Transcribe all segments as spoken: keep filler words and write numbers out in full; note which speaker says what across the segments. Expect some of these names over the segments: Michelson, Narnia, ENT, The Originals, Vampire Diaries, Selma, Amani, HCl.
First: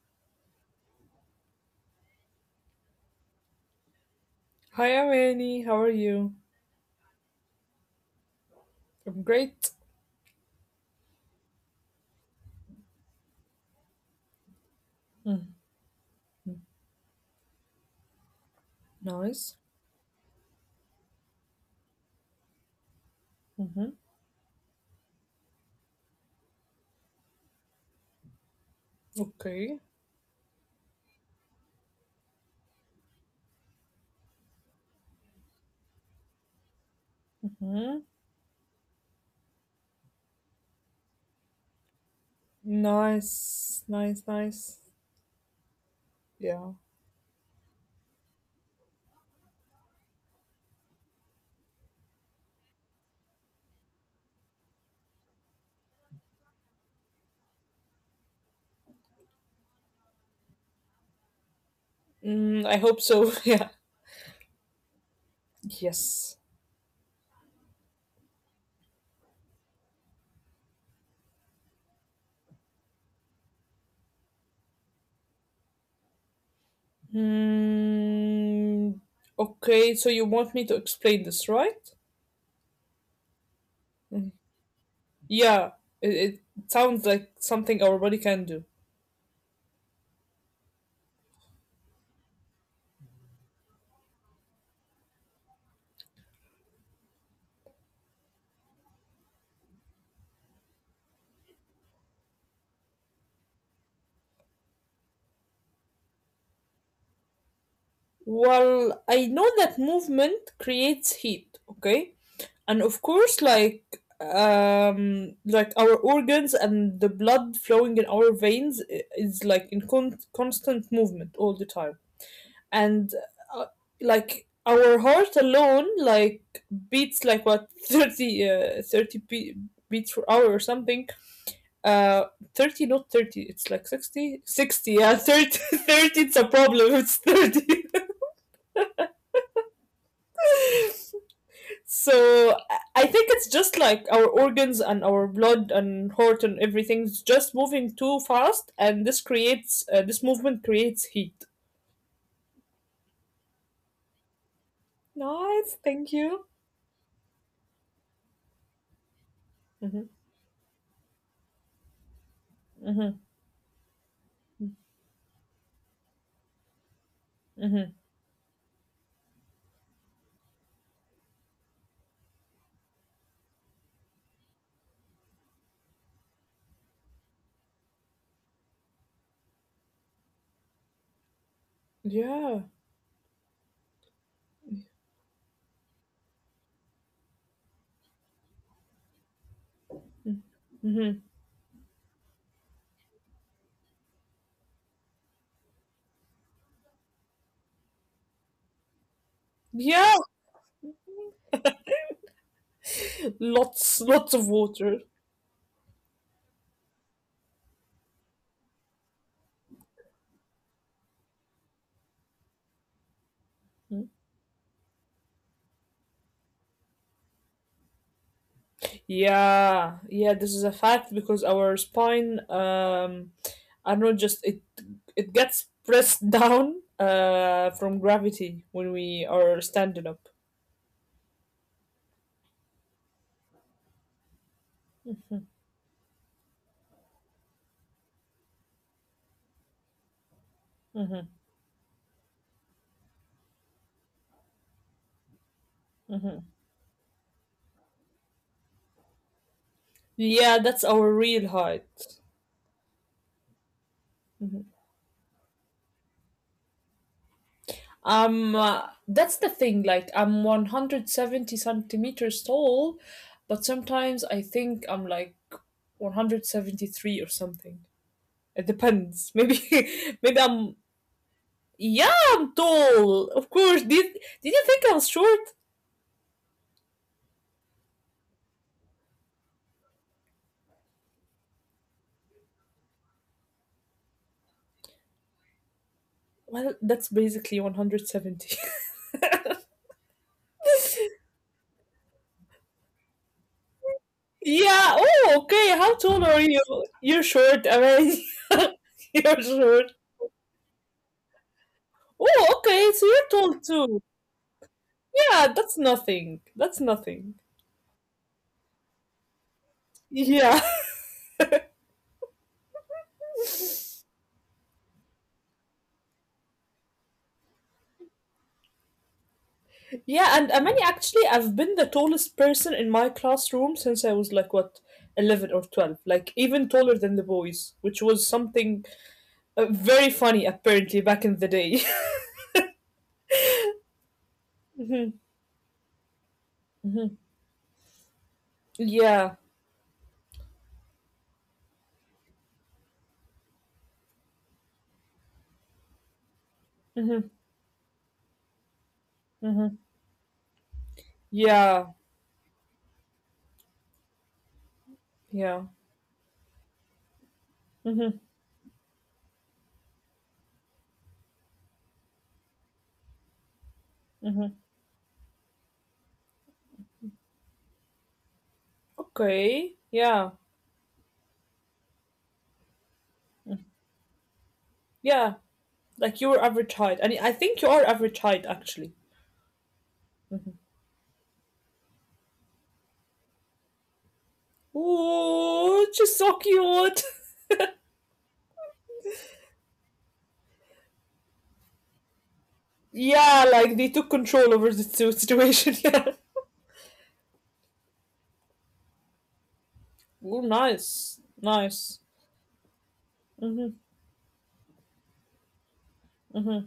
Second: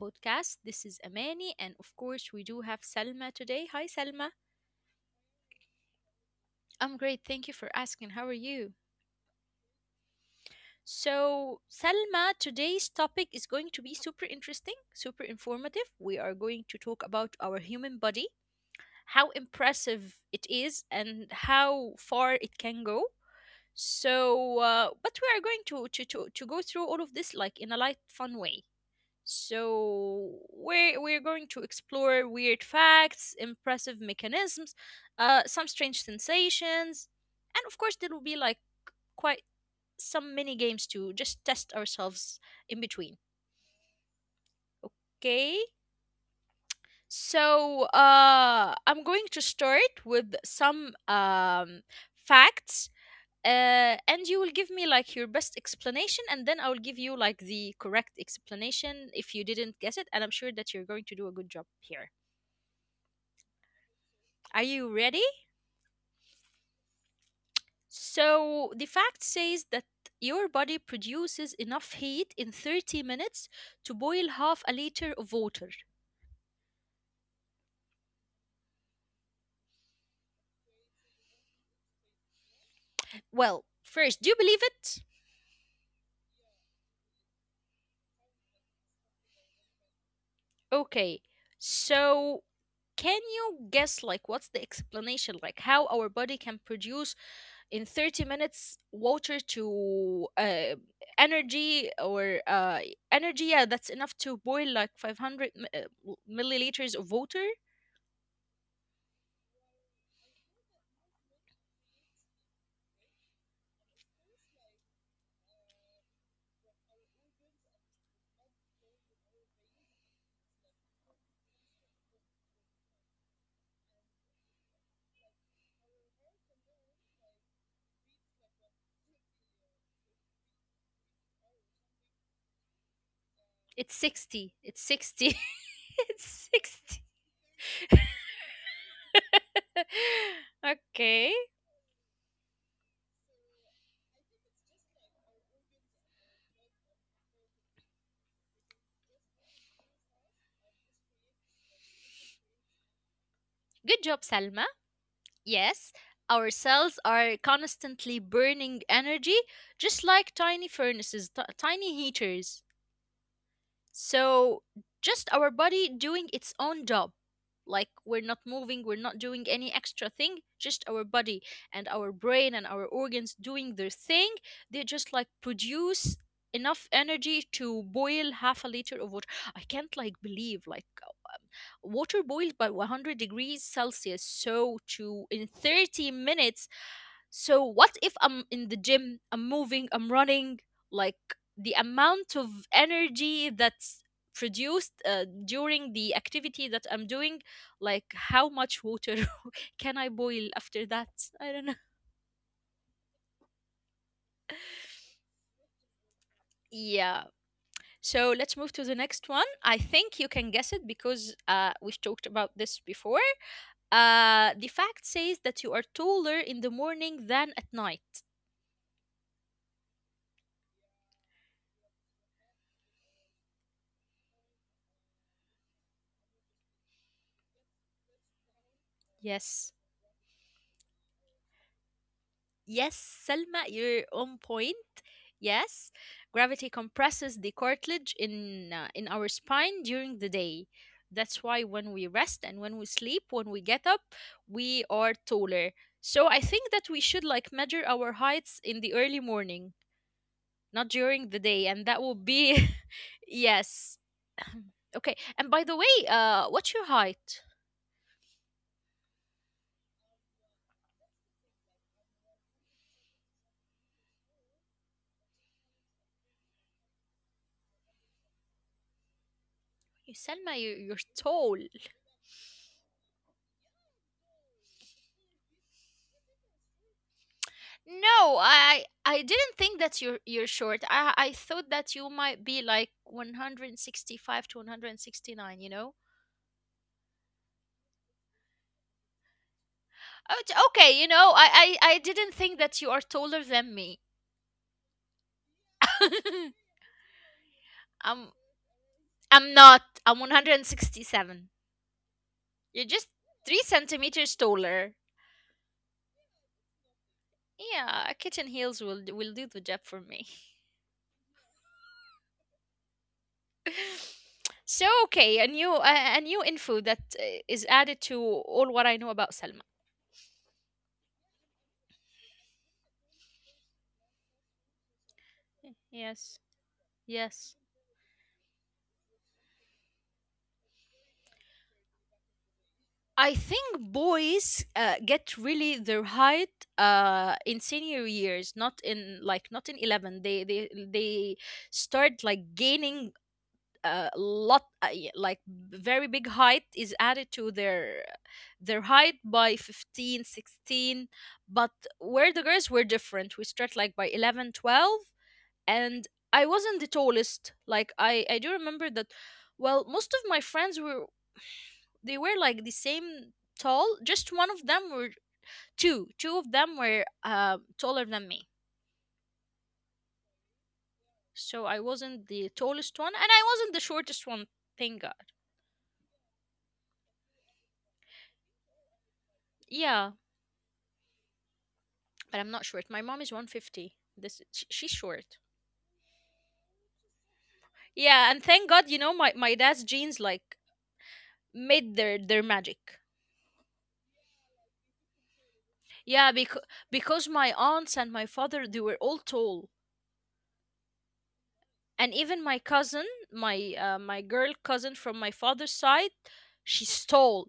Speaker 1: podcast. This is Amani, and of course, we do have Selma today. Hi, Selma.
Speaker 2: Hi, Amani. How are you?
Speaker 1: I'm great. Thank you for asking. How are you?
Speaker 2: I'm great.
Speaker 1: So, Selma, today's topic is going to be super interesting, super informative. We are going to talk about our human body, how
Speaker 2: Nice.
Speaker 1: impressive it is, and how far it can go.
Speaker 2: Mm-hmm.
Speaker 1: So, uh, but we are going to, to, to, to go through all of this like in a light, fun way.
Speaker 2: Okay.
Speaker 1: So we're we're going to explore weird facts, impressive mechanisms, uh, some strange sensations, and of course there will be
Speaker 2: Mm-hmm.
Speaker 1: like quite some mini games to just test ourselves in between.
Speaker 2: Nice. Nice. Nice.
Speaker 1: Okay,
Speaker 2: Yeah.
Speaker 1: so uh, I'm going to start with some um, facts, uh, and you will give me like your best explanation, and then I will give you like the correct explanation if you didn't guess it, and I'm sure that you're going to do a good job here.
Speaker 2: Mm, I hope so. yeah.
Speaker 1: Are you ready?
Speaker 2: Yes.
Speaker 1: So, the fact says that your body produces enough heat in thirty minutes to boil half a liter of water.
Speaker 2: Mm, okay. So you want me to explain this, right?
Speaker 1: Well, first, do you believe it?
Speaker 2: Mm. Yeah. It, it sounds like something our body can do.
Speaker 1: Okay. So, can you guess like what's the explanation, like how our body can produce in thirty minutes water to, uh, energy, or, uh, energy, yeah, that's enough to boil like five hundred mi- uh, w- milliliters of water.
Speaker 2: Well, I know that movement creates heat. Okay. And of course, like um like our organs and the blood flowing in our veins i- is like in con- constant movement all the time. And uh, like our heart alone, like beats like what thirty uh, thirty be- beats per hour or something. uh thirty,
Speaker 1: It's
Speaker 2: not thirty,
Speaker 1: sixty.
Speaker 2: it's like
Speaker 1: It's
Speaker 2: sixty,
Speaker 1: sixty.
Speaker 2: sixty. Yeah,
Speaker 1: It's
Speaker 2: thirty,
Speaker 1: sixty.
Speaker 2: thirty. It's a problem, it's thirty.
Speaker 1: Okay.
Speaker 2: So I think it's just like our organs and our blood and heart and everything's just moving too fast, and this creates uh, this movement creates heat.
Speaker 1: Good job, Salma. Yes, our cells
Speaker 2: Nice,
Speaker 1: are
Speaker 2: thank you.
Speaker 1: constantly burning energy, just like tiny furnaces, t-
Speaker 2: Hmm.
Speaker 1: tiny heaters. So, just our body doing its own job. Like, we're not moving, we're not doing
Speaker 2: Hmm.
Speaker 1: any extra thing, just our body and our brain and our organs doing their thing. They just like produce enough energy to boil half a liter of water. I can't like believe like. Water boiled by one hundred degrees
Speaker 2: Yeah.
Speaker 1: Celsius, so to in thirty minutes. So what if I'm in the gym, I'm moving, I'm running, like the amount of
Speaker 2: Hmm.
Speaker 1: energy that's produced, uh, during the activity that I'm doing, like how much water can I boil after that?
Speaker 2: Yeah,
Speaker 1: I don't know.
Speaker 2: lots lots of water.
Speaker 1: Yeah. So let's move to the next one. I think you can guess it because uh, we've talked about this before. Uh, the fact says
Speaker 2: Mhm.
Speaker 1: that you are taller in the morning than at night.
Speaker 2: Yeah, yeah. This is a fact because our spine, um, I don't know, just it it gets pressed down uh from
Speaker 1: Yes.
Speaker 2: gravity when we are standing up.
Speaker 1: Yes, Selma, you're on point. Yes. Gravity compresses the cartilage in uh, in our spine during the day. That's why when we rest and when we sleep, when we get up, we are taller. So I think that we should like measure our heights in the early morning, not during the day, and that
Speaker 2: Yeah,
Speaker 1: will
Speaker 2: that's our
Speaker 1: be
Speaker 2: real height.
Speaker 1: yes. Okay. And by the way,
Speaker 2: Mhm.
Speaker 1: uh what's your height?
Speaker 2: Um, uh, that's the thing. Like, I'm one hundred seventy centimeters tall, but sometimes I think I'm like one hundred seventy-three or something.
Speaker 1: You
Speaker 2: It
Speaker 1: Selma, you,
Speaker 2: depends.
Speaker 1: you're
Speaker 2: Maybe,
Speaker 1: tall.
Speaker 2: maybe I'm. Yeah, I'm tall. Of course. Did Did you think I was short?
Speaker 1: No, I I didn't think that you're you're short. I I thought that you might be like one hundred sixty-five to one hundred sixty-nine, you know?
Speaker 2: Well, that's basically one hundred seventy.
Speaker 1: Oh, it's okay, you know, I, I I didn't think that you are taller than me.
Speaker 2: yeah. Oh, okay. How tall are you? You're
Speaker 1: I'm
Speaker 2: short. I mean,
Speaker 1: I'm not. I'm
Speaker 2: you're short.
Speaker 1: one hundred sixty-seven. You're just
Speaker 2: Oh,
Speaker 1: three
Speaker 2: okay. So you're
Speaker 1: centimeters
Speaker 2: tall.
Speaker 1: taller.
Speaker 2: Yeah, that's nothing. That's
Speaker 1: Yeah,
Speaker 2: nothing.
Speaker 1: a kitten heels will d- will do the job for me.
Speaker 2: Yeah.
Speaker 1: So okay, a new a, a new info that uh, is added to all what I know about Selma.
Speaker 2: Yeah, and Amani, actually, I've been the tallest person in my classroom since I was like, what, eleven
Speaker 1: Yes,
Speaker 2: or twelve. Like, even
Speaker 1: yes.
Speaker 2: taller than the boys, which was something uh, very funny, apparently, back in the day.
Speaker 1: I think boys uh, get really their height uh, in senior years, not in like not in
Speaker 2: Yeah.
Speaker 1: eleven. They they they start like gaining uh, a lot, uh, y- like very big height is added to their their height by fifteen,
Speaker 2: Hmm.
Speaker 1: sixteen. But where the
Speaker 2: Yeah.
Speaker 1: girls were different, we start like by eleven, twelve. And
Speaker 2: Yeah.
Speaker 1: I wasn't the tallest. Like, I, I do remember
Speaker 2: Hmm.
Speaker 1: that. Well, most of my friends were, they were like the same tall. Just one of them were,
Speaker 2: Hmm.
Speaker 1: two. Two of them were uh, taller than me.
Speaker 2: Okay. Yeah.
Speaker 1: So I wasn't the tallest one, and I wasn't the shortest one. Thank God.
Speaker 2: Yeah. Like, you were average height. I mean, I think you are average height, actually.
Speaker 1: Yeah, but I'm not short. My mom is one fifty. This sh- she's short.
Speaker 2: Oh, she's so cute.
Speaker 1: Yeah, and thank God, you know, my my dad's genes like made their their magic.
Speaker 2: Yeah, like they took control over the situ-
Speaker 1: Yeah,
Speaker 2: situation.
Speaker 1: because
Speaker 2: Yeah.
Speaker 1: because my aunts and my father, they were all tall,
Speaker 2: Ooh, nice,
Speaker 1: and even my
Speaker 2: nice.
Speaker 1: cousin, my uh, my girl cousin from my father's side, she
Speaker 2: Mm-hmm.
Speaker 1: stole.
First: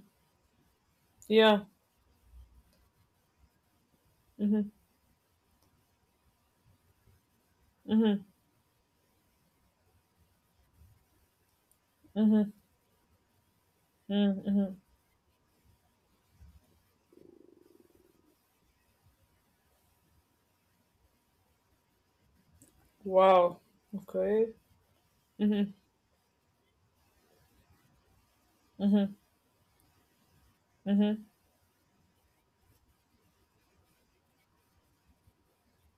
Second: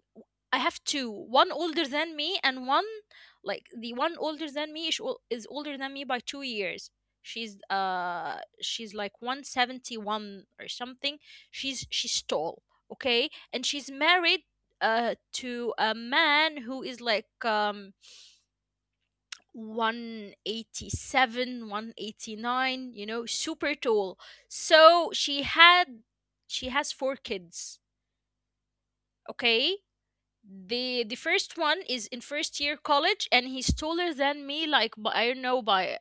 Speaker 1: I have two, one
Speaker 2: Yeah.
Speaker 1: older than me and one, like the one older
Speaker 2: Mm-hmm.
Speaker 1: than me is, ol- is older than me by two years. She's
Speaker 2: Mm-hmm.
Speaker 1: uh she's like one seventy-one or something. She's she's
Speaker 2: Mm-hmm.
Speaker 1: tall. Okay, and she's married
Speaker 2: Mm-hmm. Mm-hmm.
Speaker 1: uh to a man who is like um one eighty-seven one eighty-nine, you know
Speaker 2: Wow.
Speaker 1: super tall.
Speaker 2: Okay.
Speaker 1: So she
Speaker 2: Mm-hmm.
Speaker 1: had she has four kids.
Speaker 2: Mm-hmm.
Speaker 1: Okay, the the
Speaker 2: Mm-hmm.
Speaker 1: first one is in first year college, and he's taller than me like by, I don't know, by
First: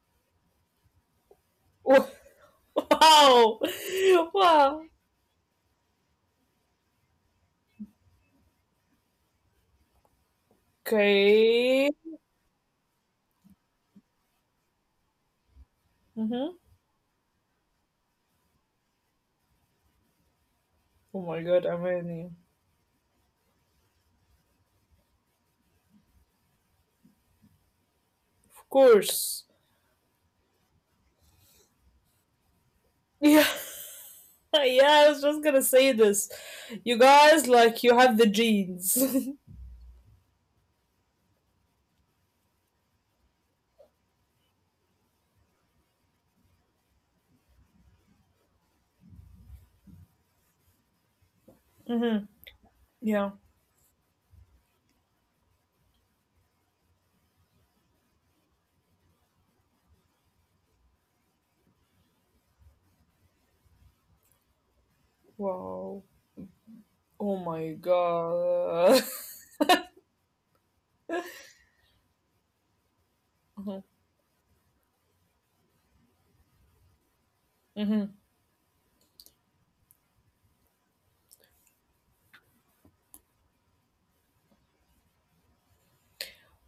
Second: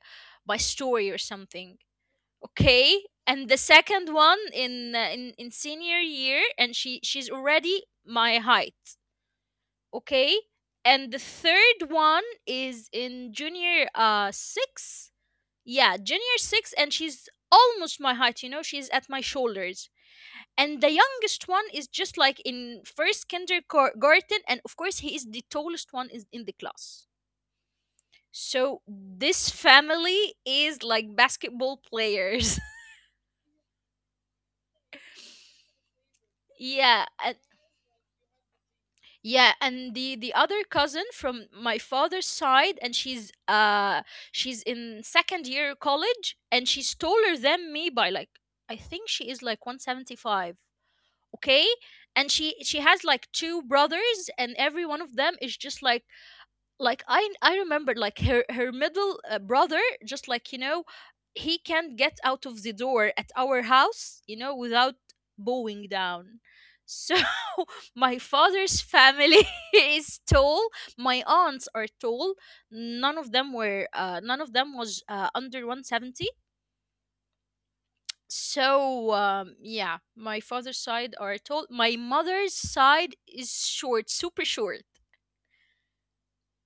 Speaker 1: by story or something. Okay, and the
Speaker 2: Wow.
Speaker 1: second one
Speaker 2: Wow.
Speaker 1: in uh, in, in senior year, and she she's already my height. Okay, and the third
Speaker 2: Okay.
Speaker 1: one is in junior uh six. Yeah, junior
Speaker 2: Mm-hmm.
Speaker 1: six, and she's almost my height, you know, she's at my shoulders. And the
Speaker 2: Oh my
Speaker 1: youngest one
Speaker 2: God,
Speaker 1: is just
Speaker 2: amazing.
Speaker 1: like in first kindergarten, and of course, he is the tallest one is in the class.
Speaker 2: Of
Speaker 1: So
Speaker 2: course.
Speaker 1: this family is like basketball players.
Speaker 2: Yeah. Yeah, I was just gonna say this. You
Speaker 1: Yeah, and,
Speaker 2: guys, like, you have the genes.
Speaker 1: yeah, and the the other cousin from my father's side, and she's uh she's in second year college, and she's taller than me by like, I think she is like one seventy five. Okay,
Speaker 2: Mm-hmm.
Speaker 1: and she she has like
Speaker 2: Yeah.
Speaker 1: two brothers, and every one of them is just like like, I I remember like her her middle uh, brother just like, you know he can't get out of the door at our house you know without bowing
Speaker 2: Wow.
Speaker 1: down. So,
Speaker 2: Oh my
Speaker 1: my father's
Speaker 2: God.
Speaker 1: family is tall. My aunts are tall. None of them were uh, none of them was uh, under one seventy.
Speaker 2: Mhm.
Speaker 1: So, um, yeah, my father's side are tall, my mother's side is short, super short.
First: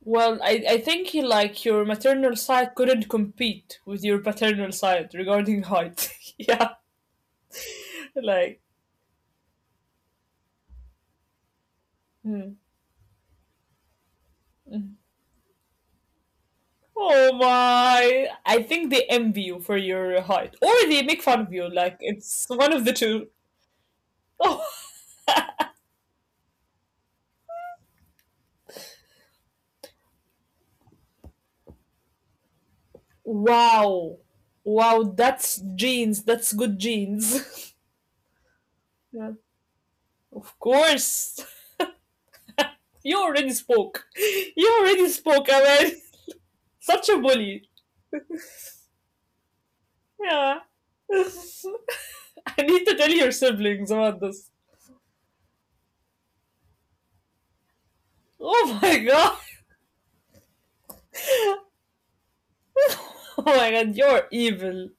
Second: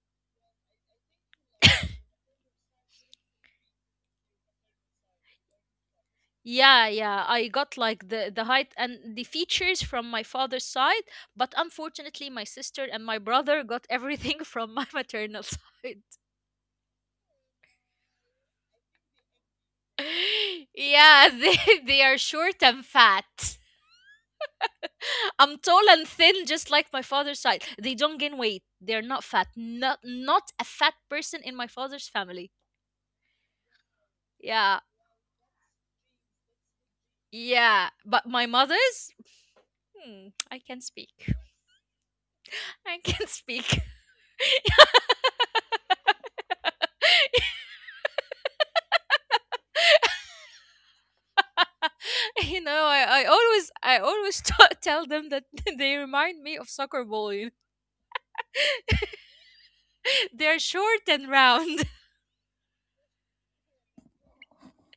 Speaker 2: Well, I, I think he, like your maternal side couldn't compete with your paternal side regarding height. yeah,
Speaker 1: Yeah, yeah, I got like the the
Speaker 2: like
Speaker 1: height and the features from my father's side. But unfortunately, my
Speaker 2: hmm.
Speaker 1: sister and my brother got everything from my maternal side.
Speaker 2: Oh my! I think they envy you for your height, or they make
Speaker 1: Yeah,
Speaker 2: fun of
Speaker 1: they,
Speaker 2: you. Like
Speaker 1: they are
Speaker 2: it's
Speaker 1: short
Speaker 2: one
Speaker 1: and
Speaker 2: of the two.
Speaker 1: fat.
Speaker 2: Oh,
Speaker 1: I'm tall and thin just like my father's side. They don't gain weight, they're not fat, not not a fat person in my father's family.
Speaker 2: wow,
Speaker 1: Yeah.
Speaker 2: wow! That's genes. That's good genes.
Speaker 1: Yeah, but my mother's,
Speaker 2: yeah.
Speaker 1: hmm,
Speaker 2: Of
Speaker 1: I can speak.
Speaker 2: course,
Speaker 1: I
Speaker 2: you
Speaker 1: can
Speaker 2: already
Speaker 1: speak.
Speaker 2: spoke. You already spoke, I mean, such a bully. Yeah. I
Speaker 1: You
Speaker 2: need
Speaker 1: know,
Speaker 2: to tell
Speaker 1: I, I
Speaker 2: your
Speaker 1: always
Speaker 2: siblings
Speaker 1: I
Speaker 2: about
Speaker 1: always
Speaker 2: this.
Speaker 1: t- tell them that they remind me of soccer ball. you know.
Speaker 2: Oh my god.
Speaker 1: They're short and round.
Speaker 2: Oh my god, you're evil.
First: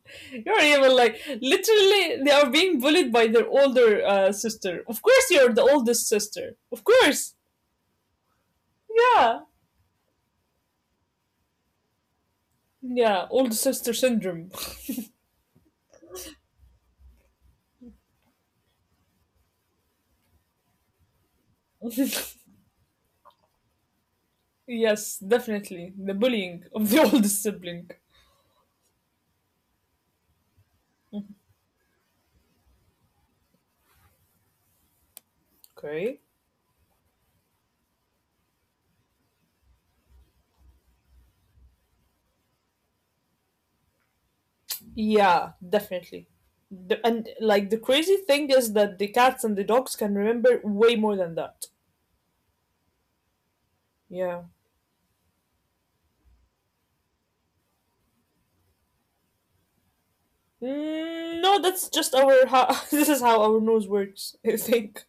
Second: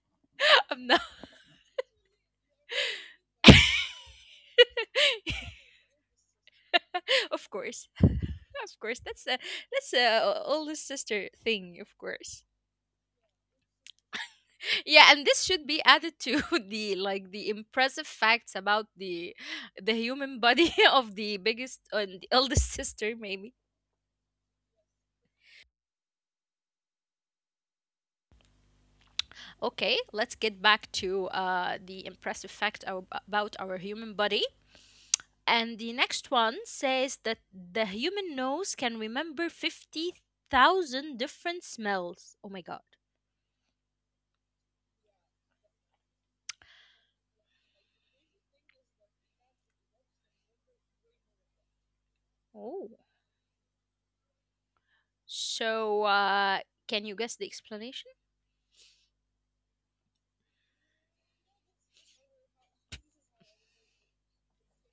Speaker 2: You're
Speaker 1: I'm
Speaker 2: evil.
Speaker 1: not.
Speaker 2: Like, literally, they are being bullied by their older uh, sister. Of course, you're the oldest sister. Of course.
Speaker 1: Of course. Of course, that's
Speaker 2: Yeah.
Speaker 1: a that's a oldest sister thing, of course.
Speaker 2: Yeah, older sister syndrome.
Speaker 1: Yeah, and this should be added to the like the impressive facts about the the human body of the biggest and the eldest sister, maybe.
Speaker 2: yes, definitely. The bullying of the oldest sibling.
Speaker 1: Okay, let's get back to uh, the impressive fact ab- about our human body. And
Speaker 2: Okay.
Speaker 1: the next one says that the human nose can remember fifty thousand different smells. Oh my God.
Speaker 2: Yeah, definitely. The, and like the crazy thing is that the cats and the dogs can remember way more than that.
Speaker 1: Oh.
Speaker 2: Yeah.
Speaker 1: So, uh, can you guess the explanation?
Speaker 2: Mm, no, that's just our how this is how our nose works, I think.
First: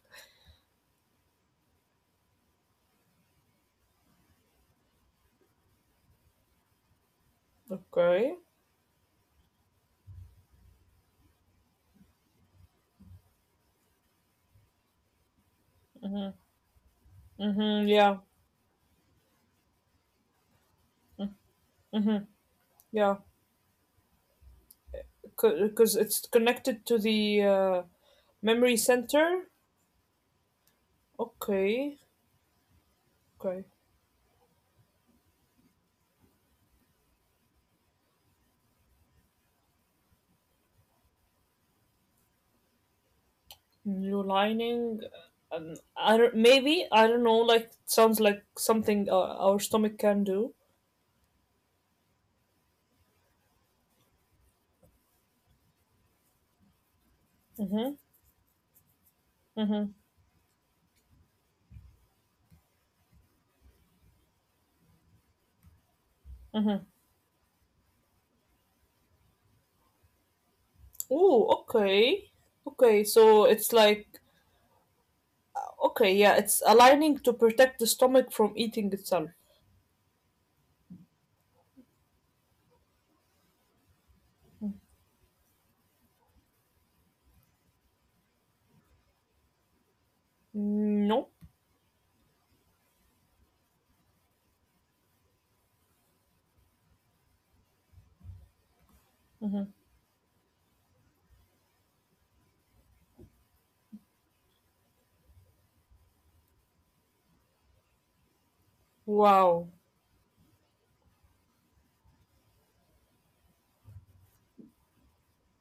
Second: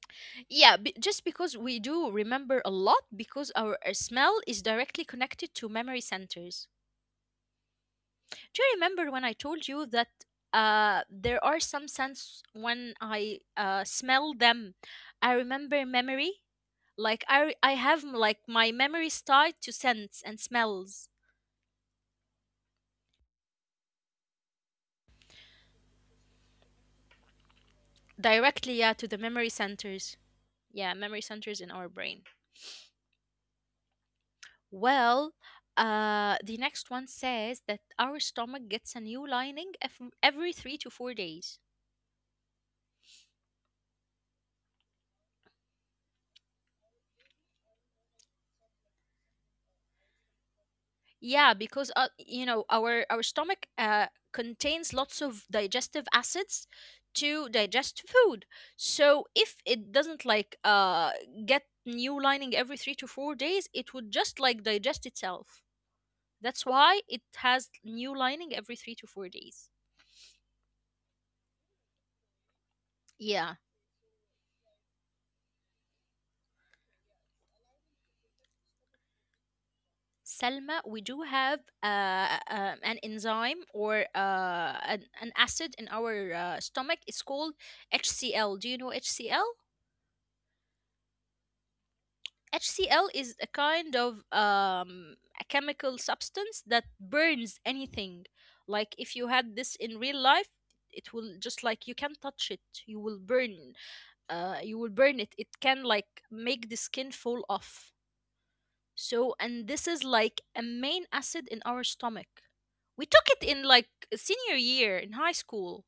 Speaker 1: Yeah, b- just because we do remember a lot because our uh, smell is directly connected to memory centers.
Speaker 2: Okay.
Speaker 1: Do you remember when I told you that uh, there are some scents when I uh, smell them, I remember memory? Like, I, re- I
Speaker 2: Mm-hmm,
Speaker 1: have m-
Speaker 2: yeah.
Speaker 1: like my memories tied to scents and smells,
Speaker 2: Mm-hmm, yeah. Because it's connected to the uh,
Speaker 1: directly,
Speaker 2: memory
Speaker 1: yeah, to the memory
Speaker 2: center.
Speaker 1: centers. Yeah, memory centers in our
Speaker 2: Okay.
Speaker 1: brain.
Speaker 2: Okay.
Speaker 1: Well, uh, the next one says that our stomach gets a new lining ev- every three to four days.
Speaker 2: New lining. Um, I don't, maybe I don't know. Like sounds like something uh, our stomach can do.
Speaker 1: Yeah, because uh, you know our our stomach uh, contains lots of digestive acids to digest
Speaker 2: Mm-hmm.
Speaker 1: food. So if it
Speaker 2: Mm-hmm.
Speaker 1: doesn't like uh, get new lining every three to four days, it would just like digest itself. That's why
Speaker 2: Mm-hmm.
Speaker 1: it has new lining every three to four days.
Speaker 2: Ooh. Okay. Okay.
Speaker 1: Yeah.
Speaker 2: So it's like okay. Yeah. It's aligning to protect the stomach from eating itself.
Speaker 1: Selma, we do have uh, uh, an enzyme or uh, an, an acid in our uh, stomach. It's called HCl. Do you know HCl?
Speaker 2: No.
Speaker 1: HCl is a kind of um, a chemical substance that burns anything. Like if you had this in
Speaker 2: Mhm.
Speaker 1: real life, it will just like you can touch it. You will burn. Uh, you will burn it. It can like make the skin fall off. So and this
Speaker 2: Wow.
Speaker 1: is like a main acid in our stomach. We took it in like senior year in high school.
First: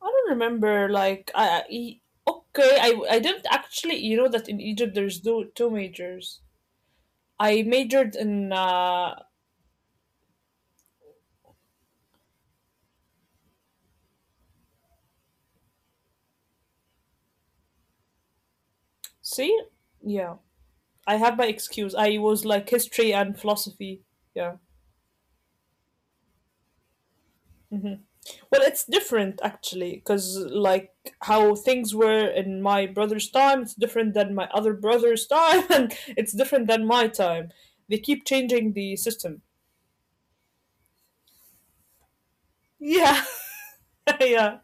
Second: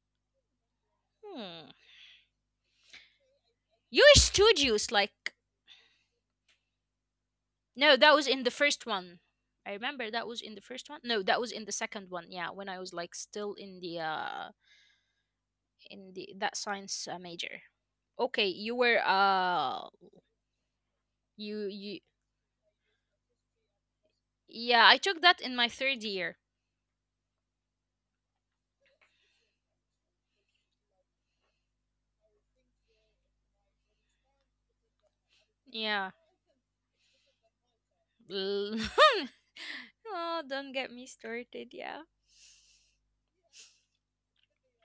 Speaker 2: I don't remember. Like, I,
Speaker 1: Hmm.
Speaker 2: I e, okay. I I didn't
Speaker 1: You're
Speaker 2: actually. You know that
Speaker 1: studious,
Speaker 2: in Egypt
Speaker 1: like.
Speaker 2: there's two two majors.
Speaker 1: No,
Speaker 2: I
Speaker 1: that was in the
Speaker 2: majored
Speaker 1: first
Speaker 2: in.
Speaker 1: one.
Speaker 2: Uh,
Speaker 1: I remember that was in the first one. No, that was in the second one. Yeah, when I was like still in the uh in the, that science uh, major. Okay, you were uh
Speaker 2: see, yeah.
Speaker 1: you
Speaker 2: I have
Speaker 1: you
Speaker 2: my excuse. I was like history and philosophy.
Speaker 1: yeah, I
Speaker 2: Yeah.
Speaker 1: took that in my third year.
Speaker 2: Well, it's different actually, because like how things were in my brother's time, it's different than my other brother's
Speaker 1: Yeah.
Speaker 2: time, and it's different than my time. They keep
Speaker 1: L-
Speaker 2: changing the system.
Speaker 1: oh, don't get me started. Yeah.
Speaker 2: Yeah, yeah.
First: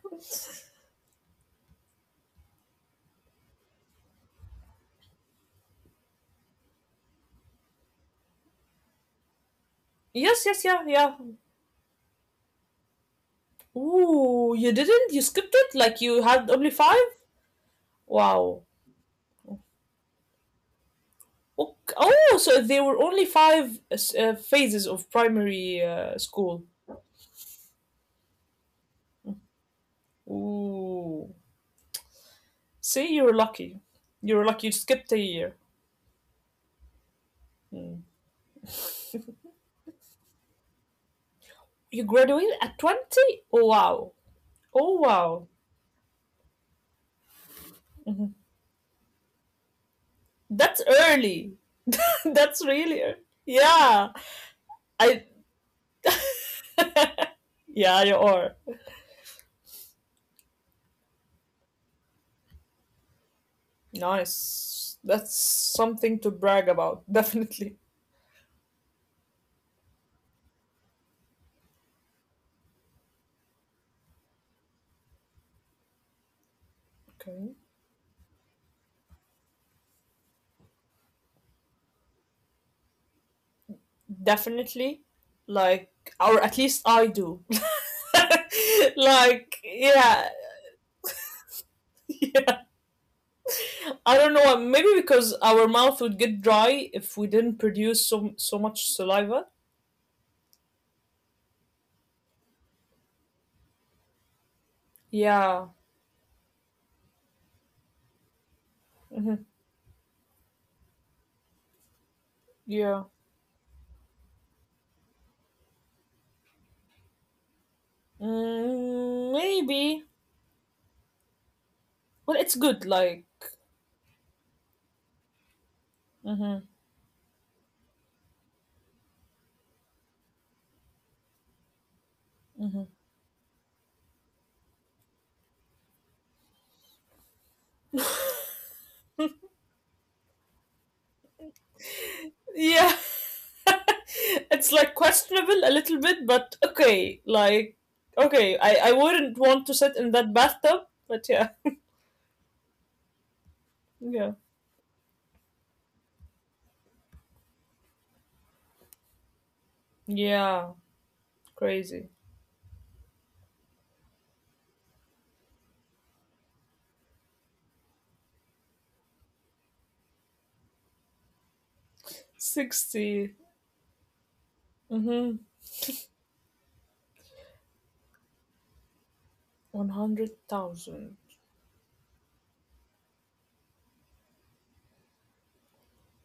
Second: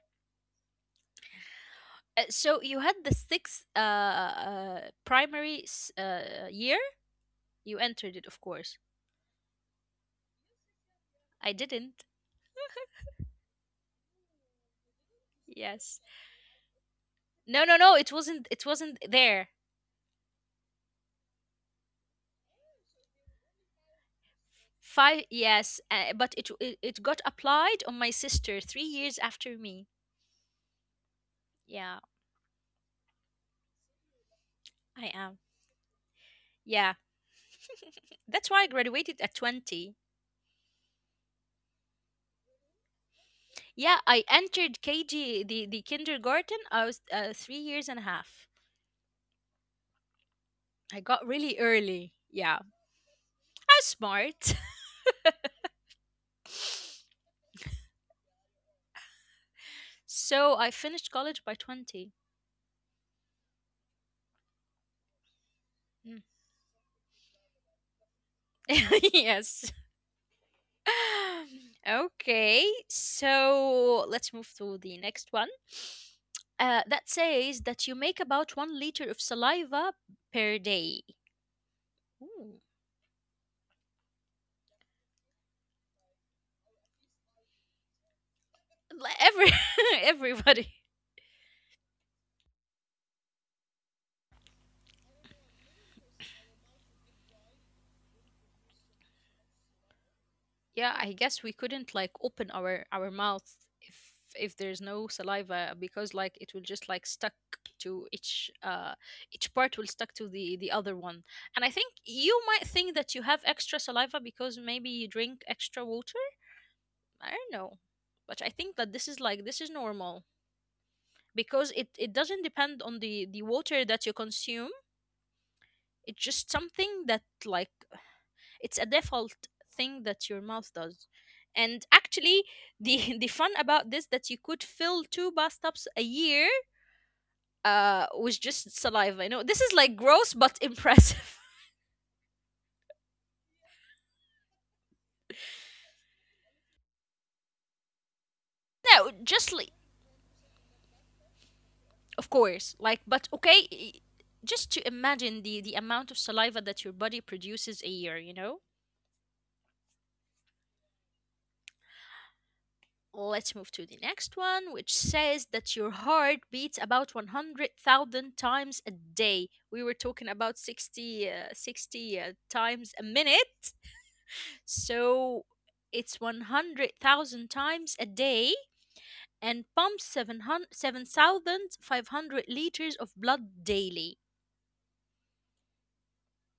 Speaker 1: Uh, so you had the sixth uh, uh primary s- uh year. You entered it, of course.
Speaker 2: Yes, yes, yeah, yeah.
Speaker 1: I didn't.
Speaker 2: Ooh, you didn't? You skipped it?
Speaker 1: Yes.
Speaker 2: Like you had only five?
Speaker 1: No, no, no. It wasn't. It
Speaker 2: Wow.
Speaker 1: wasn't there.
Speaker 2: Ok- Oh, so there were only five uh, phases of
Speaker 1: Five, yes,
Speaker 2: primary
Speaker 1: uh,
Speaker 2: uh,
Speaker 1: but it,
Speaker 2: school.
Speaker 1: it it got applied on my sister three years after me.
Speaker 2: Ooh.
Speaker 1: Yeah,
Speaker 2: See, you were lucky. You were
Speaker 1: I
Speaker 2: lucky you
Speaker 1: am.
Speaker 2: skipped a year.
Speaker 1: Yeah, that's why I graduated at twenty.
Speaker 2: You graduated at twenty? Oh,
Speaker 1: Yeah,
Speaker 2: wow.
Speaker 1: I entered
Speaker 2: Oh,
Speaker 1: K G,
Speaker 2: wow.
Speaker 1: the the kindergarten. I was uh, three years and a
Speaker 2: Mhm.
Speaker 1: half.
Speaker 2: That's
Speaker 1: I got really
Speaker 2: early.
Speaker 1: early. Yeah,
Speaker 2: That's really early.
Speaker 1: I was
Speaker 2: Yeah.
Speaker 1: smart.
Speaker 2: I, yeah, you are.
Speaker 1: So I finished college by twenty.
Speaker 2: Nice. That's
Speaker 1: Mm.
Speaker 2: something to brag about, definitely.
Speaker 1: Yes. Okay, so let's move to the next one. Uh, that says
Speaker 2: Okay.
Speaker 1: that you make about one liter of saliva per day. Ooh.
Speaker 2: Definitely. Like, or at least I do.
Speaker 1: Like, every
Speaker 2: like, yeah,
Speaker 1: everybody.
Speaker 2: yeah. I don't know. Maybe because our mouth would get dry if we didn't produce so so much saliva.
Speaker 1: Yeah, I guess we couldn't like open our our mouth if if there's no saliva,
Speaker 2: Yeah,
Speaker 1: because like it will just like stuck to each uh each part, will stuck to the the other one. And I think you might think that you
Speaker 2: yeah.
Speaker 1: have extra saliva because maybe you drink extra water. I don't know, but I think that this is like
Speaker 2: Mm,
Speaker 1: this is normal,
Speaker 2: maybe.
Speaker 1: because it it doesn't
Speaker 2: Well, it's
Speaker 1: depend on
Speaker 2: good.
Speaker 1: the the
Speaker 2: Like,
Speaker 1: water that you consume. It's just
Speaker 2: mhm.
Speaker 1: something that like it's a default thing that your mouth does. And actually, the the fun about this that you could fill two bathtubs a year uh with just saliva. You know, this is like gross but impressive.
Speaker 2: Yeah, it's like questionable a little bit, but okay. Like, okay.
Speaker 1: No,
Speaker 2: I I
Speaker 1: just
Speaker 2: wouldn't
Speaker 1: like
Speaker 2: want to sit in that bathtub, but yeah,
Speaker 1: of course, like but okay. i-
Speaker 2: yeah,
Speaker 1: Just to imagine the the amount of saliva that your body produces a year, you know
Speaker 2: yeah. Crazy.
Speaker 1: Let's move to the next one, which says that your heart beats about one hundred thousand times a day. We were talking about sixty, uh, sixty uh, times a
Speaker 2: sixty.
Speaker 1: minute. So
Speaker 2: Mm-hmm.
Speaker 1: it's one hundred thousand times a day and pumps 700
Speaker 2: one hundred thousand.
Speaker 1: 7,500 liters of blood daily.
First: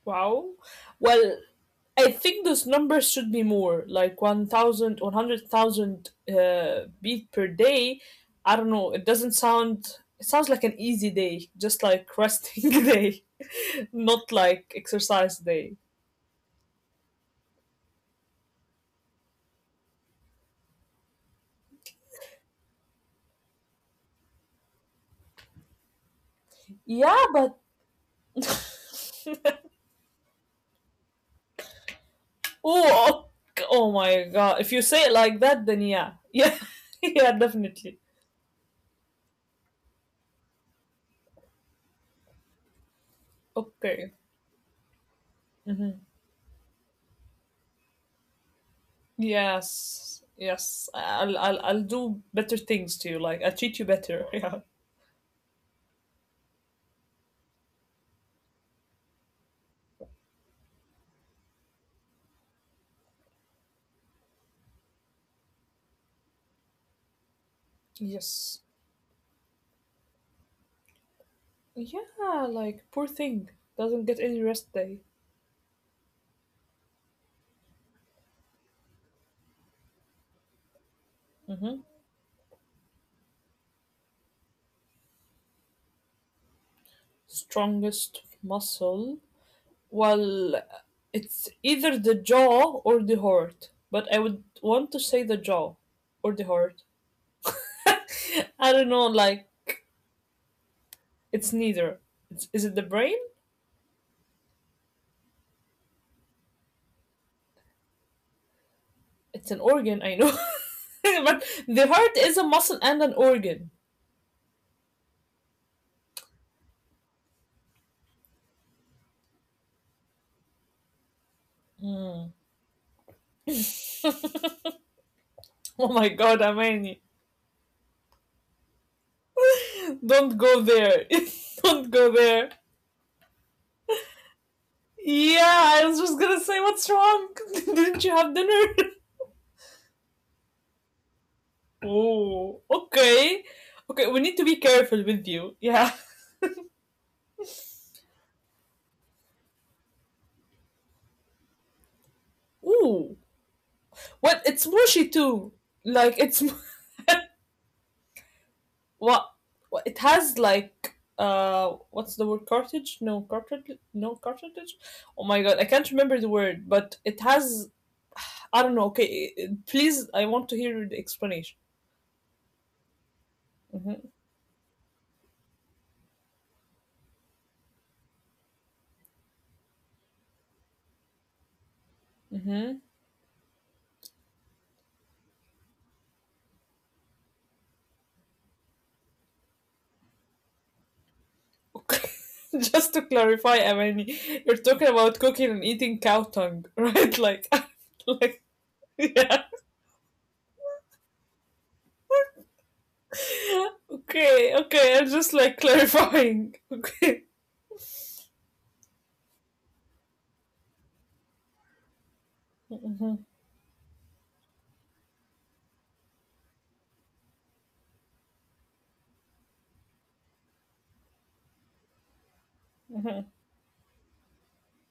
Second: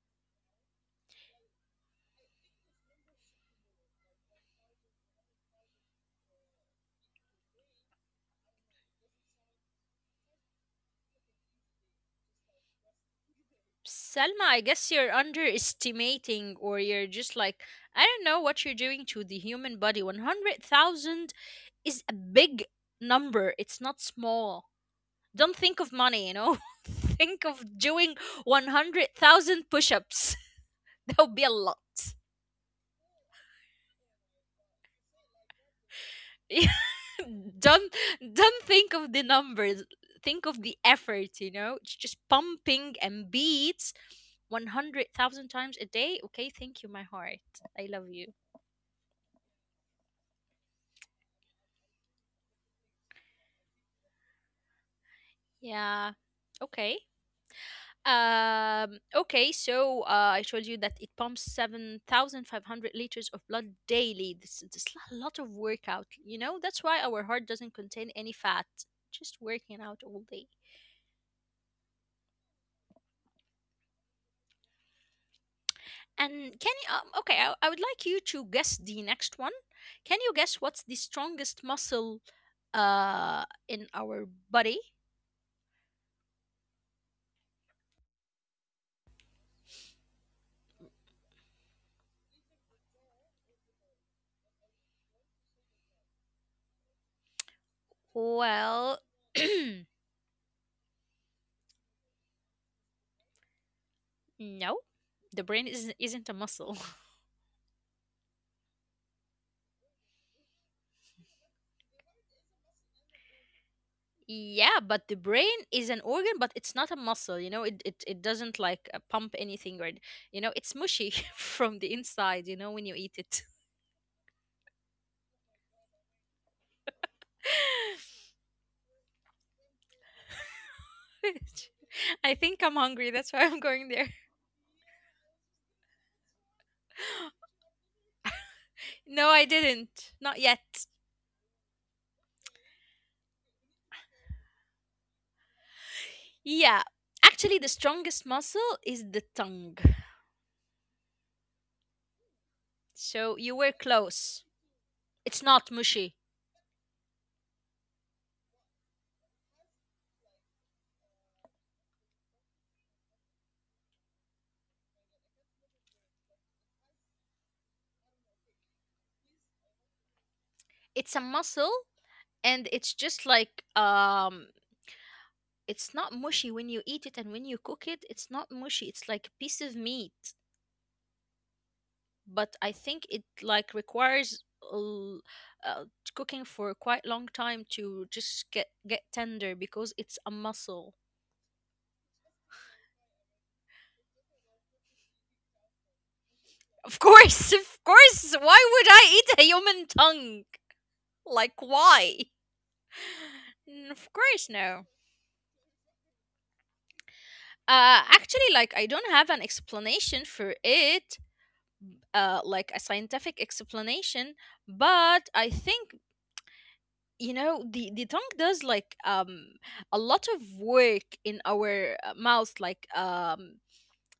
Speaker 2: Wow. Well, I think those numbers should be more like one thousand, one hundred thousand. uh, beat per day. I don't know. It doesn't sound, it sounds like an easy day, just like resting day, not
Speaker 1: Selma, I
Speaker 2: like
Speaker 1: guess you're
Speaker 2: exercise day.
Speaker 1: underestimating, or you're just like, I don't know what you're doing to the human body. one hundred thousand is a big number. It's not small. Don't think of money, you know? Think of
Speaker 2: Yeah, but
Speaker 1: doing one hundred thousand push ups. That would be a lot.
Speaker 2: oh, ok- oh my god. If you say it like that, then yeah. Yeah,
Speaker 1: Yeah,
Speaker 2: yeah, definitely.
Speaker 1: don't don't think of the numbers think of the effort you know It's just pumping and beats
Speaker 2: Okay.
Speaker 1: one hundred thousand times a day. Okay, thank you, my heart. I love you.
Speaker 2: Yes, yes. I'll I'll I'll do better things to you. Like I'll treat you better.
Speaker 1: Yeah. Okay. Um, okay, so uh, I told you that it pumps seven thousand five hundred liters of blood daily. This is a lot of workout, you know? That's why our heart doesn't
Speaker 2: Yeah.
Speaker 1: contain any
Speaker 2: Yes.
Speaker 1: fat, just working out all day.
Speaker 2: Yeah, like poor thing doesn't get any rest day.
Speaker 1: And can you, um, okay, I, I would like you to guess the next one. Can you guess what's the strongest
Speaker 2: Hmm.
Speaker 1: muscle uh, in our body?
Speaker 2: Strongest muscle. Well, it's either the jaw or the heart, but I would want to say the jaw or the heart. I don't
Speaker 1: Well,
Speaker 2: know. Like
Speaker 1: no,
Speaker 2: it's neither. It's, is it the brain?
Speaker 1: the brain isn't, isn't a muscle.
Speaker 2: It's an organ. I know, but the heart is a muscle and an organ.
Speaker 1: Yeah, but the brain is an organ, but it's not a muscle. You know, it it, it doesn't like uh, pump anything, or you know, it's mushy from the inside. You know, when you eat it.
Speaker 2: Oh my god, Amani. Don't go there. Don't go there.
Speaker 1: I think I'm hungry. That's why I'm going there.
Speaker 2: Yeah, I was just gonna say, what's wrong? Didn't you have dinner?
Speaker 1: No, I didn't. Not yet.
Speaker 2: oh, okay. Okay, we need to be careful with you. Yeah.
Speaker 1: Yeah, actually, the strongest muscle is the tongue.
Speaker 2: Ooh.
Speaker 1: So you
Speaker 2: What?
Speaker 1: were
Speaker 2: It's mushy
Speaker 1: close.
Speaker 2: too.
Speaker 1: It's
Speaker 2: Like, it's.
Speaker 1: not mushy.
Speaker 2: What? What it has, like. Uh, what's the word? Cartridge? No, cartridge? No, cartridge? Oh my god, I can't remember the word, but it has. I don't know. Okay, please, I want to hear the explanation.
Speaker 1: It's a muscle, and it's just
Speaker 2: Hmm.
Speaker 1: like, um it's not mushy when you eat it. And when you cook it, it's not mushy. It's like a piece of meat, but I think it like requires a l- uh, cooking for quite long time to just get get tender because it's a muscle.
Speaker 2: Just to clarify, Amani, you're talking about cooking and eating cow tongue, right? Like,
Speaker 1: Of course,
Speaker 2: like,
Speaker 1: of course, why
Speaker 2: yeah.
Speaker 1: would I eat a human tongue? Like, why?
Speaker 2: Okay,
Speaker 1: Mm, of
Speaker 2: okay. I'm
Speaker 1: course
Speaker 2: just
Speaker 1: no.
Speaker 2: like clarifying. Okay.
Speaker 1: Uh actually, like, I don't have an explanation for it, uh like a scientific explanation. But I think, you know the the tongue does like, um a lot of work in our uh, mouth,
Speaker 2: Mhm,
Speaker 1: like, um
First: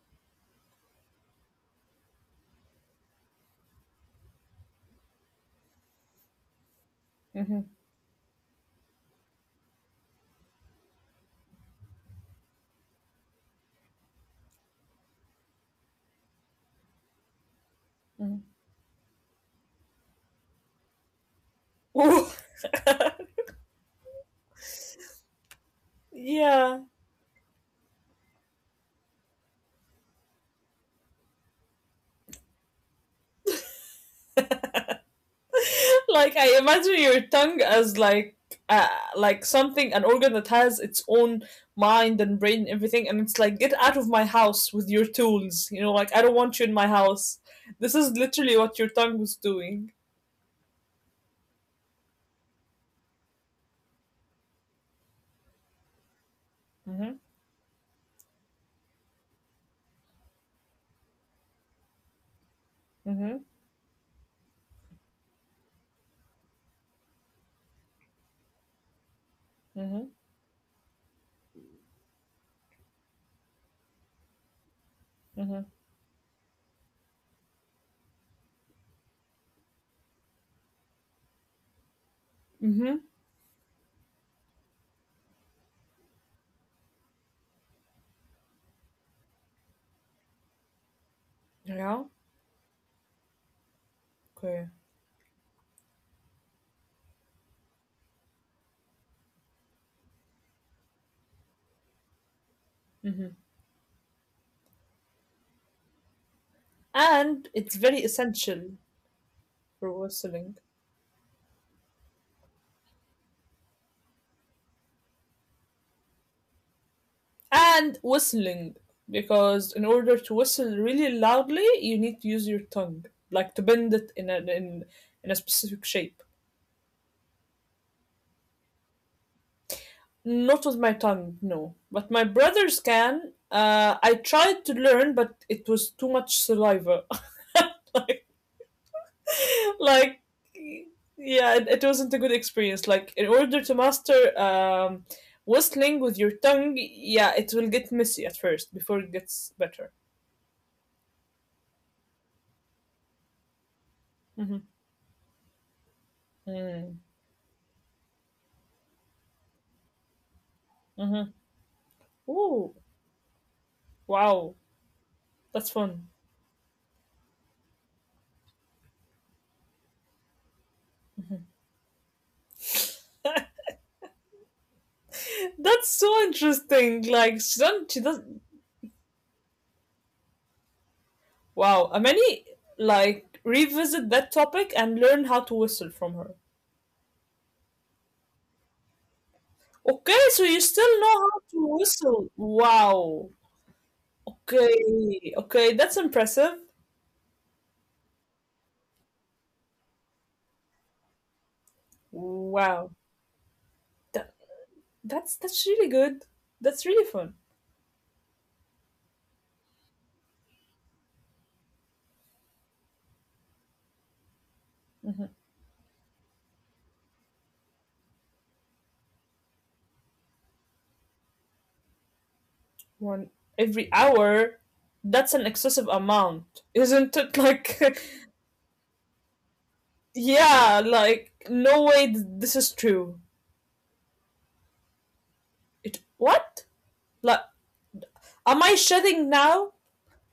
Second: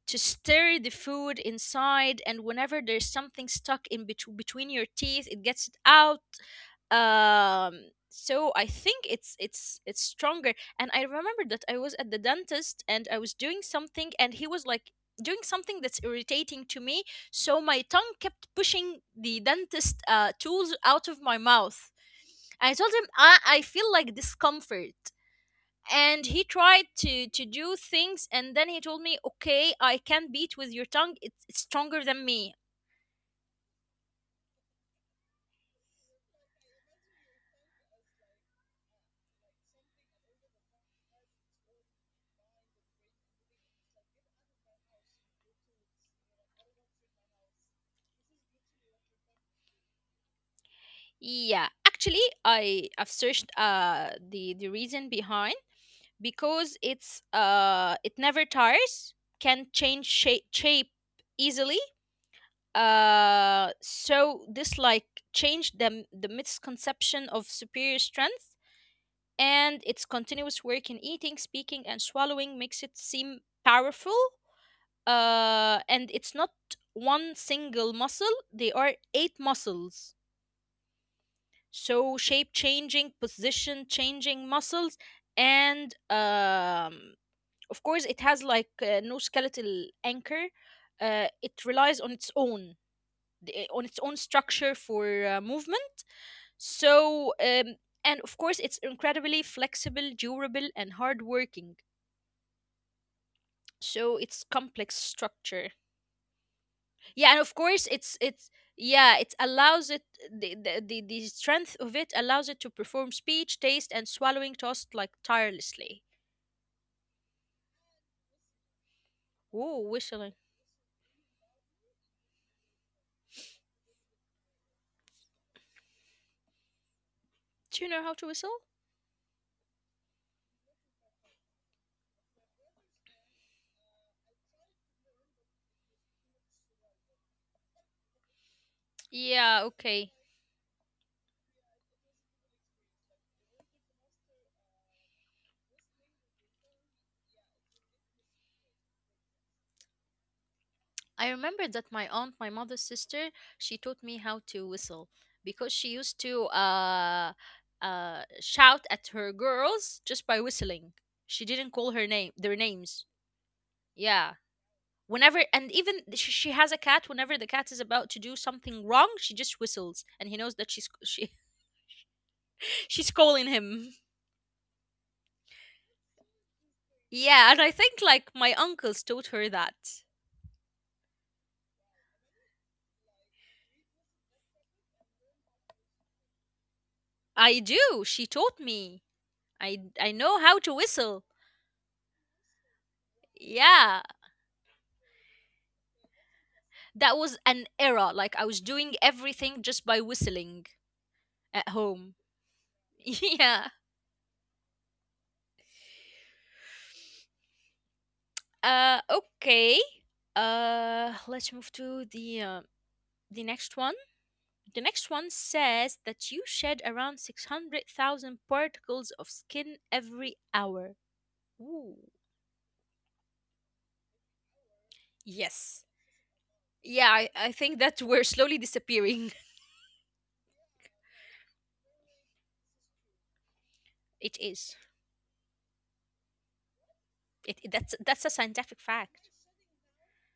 Speaker 1: to stir the food inside. And whenever there's something stuck in betw between your teeth, it gets it out.
Speaker 2: mhm.
Speaker 1: um so I think it's it's it's stronger. And I remember that I was at the dentist and I was doing something, and he was like doing something that's irritating to me, so my tongue kept pushing the dentist uh, tools out of my mouth. I told him, I, I feel like discomfort. And he
Speaker 2: yeah.
Speaker 1: tried to, to do things, and then he told me, Okay, I can beat with your tongue. It's, it's stronger than me.
Speaker 2: Like I imagine your tongue as like uh, like something an organ that has its own mind and brain and everything and it's like get out of my house with your tools, you know, like I don't want you in my house. This is literally what your tongue was doing.
Speaker 1: Yeah. Actually, I, I've searched uh the, the reason behind, because
Speaker 2: Mm-hmm,
Speaker 1: it's uh it never tires, can change shape shape easily.
Speaker 2: mm-hmm.
Speaker 1: Uh, so this like changed the, the misconception of superior strength, and its
Speaker 2: Mhm,
Speaker 1: continuous work in eating, speaking, and swallowing makes it seem powerful.
Speaker 2: mhm,
Speaker 1: Uh, and it's not one single muscle, they are eight muscles. So shape
Speaker 2: mhm.
Speaker 1: changing, position changing muscles, and, um, of course, it has like uh, no skeletal anchor. Uh, it relies
Speaker 2: Yeah,
Speaker 1: on its own, the- eh, on its own
Speaker 2: okay.
Speaker 1: structure for uh, movement. So, um, and of course, it's incredibly flexible, durable, and hardworking. So it's complex structure. Yeah, and
Speaker 2: And
Speaker 1: of
Speaker 2: it's
Speaker 1: course,
Speaker 2: very
Speaker 1: it's it's
Speaker 2: essential
Speaker 1: yeah, it allows
Speaker 2: for
Speaker 1: it the,
Speaker 2: whistling.
Speaker 1: the the the strength of it allows it to perform speech, taste, and swallowing tasks like tirelessly.
Speaker 2: And whistling, because
Speaker 1: Whoa,
Speaker 2: in order
Speaker 1: whistling!
Speaker 2: to whistle really loudly, you need to use your tongue, like to bend it in a in in a specific shape.
Speaker 1: Do you know how to whistle?
Speaker 2: Not with my tongue, no. But my brothers can. Uh, I tried to learn, but it was too much saliva.
Speaker 1: Yeah, okay.
Speaker 2: like yeah it, it wasn't a good experience, like in order to master um whistling with your tongue, yeah, it will get messy at first before it gets better.
Speaker 1: I remember that my aunt, my mother's sister, she taught me how
Speaker 2: Mm-hmm.
Speaker 1: to whistle because she used to
Speaker 2: Mm.
Speaker 1: uh, uh, shout at her girls just by whistling.
Speaker 2: Mm-hmm.
Speaker 1: She didn't call her name, their
Speaker 2: Ooh,
Speaker 1: names. Yeah.
Speaker 2: wow,
Speaker 1: Whenever
Speaker 2: that's
Speaker 1: and even
Speaker 2: fun.
Speaker 1: she, she has a cat. Whenever the cat is about to do something wrong, she just whistles, and he knows that she's, she she's calling him.
Speaker 2: That's so interesting, like
Speaker 1: Yeah,
Speaker 2: she
Speaker 1: and I
Speaker 2: doesn't she
Speaker 1: think like
Speaker 2: doesn't
Speaker 1: my uncles taught her that.
Speaker 2: wow, many like revisit that topic and learn how to whistle from her.
Speaker 1: I do. She taught me. I I
Speaker 2: Okay,
Speaker 1: know
Speaker 2: so
Speaker 1: how
Speaker 2: you
Speaker 1: to
Speaker 2: still know
Speaker 1: whistle.
Speaker 2: how to whistle, wow.
Speaker 1: Yeah.
Speaker 2: Okay, okay, that's impressive.
Speaker 1: That was an era, like I was doing everything just by whistling at home.
Speaker 2: Wow,
Speaker 1: Yeah.
Speaker 2: that, that's that's really good. That's really fun.
Speaker 1: Uh okay, uh let's move to the uh, the next one. The next one says that you shed around six hundred thousand particles of skin every hour. Ooh.
Speaker 2: One every hour, that's an
Speaker 1: Yes.
Speaker 2: excessive amount,
Speaker 1: Yeah.
Speaker 2: isn't
Speaker 1: I,
Speaker 2: it?
Speaker 1: I think
Speaker 2: Like,
Speaker 1: that we're slowly disappearing.
Speaker 2: yeah, like no way th- this is true.
Speaker 1: It is.
Speaker 2: It what? Like,
Speaker 1: It, it- that's that's a
Speaker 2: am I
Speaker 1: scientific fact.
Speaker 2: shedding now?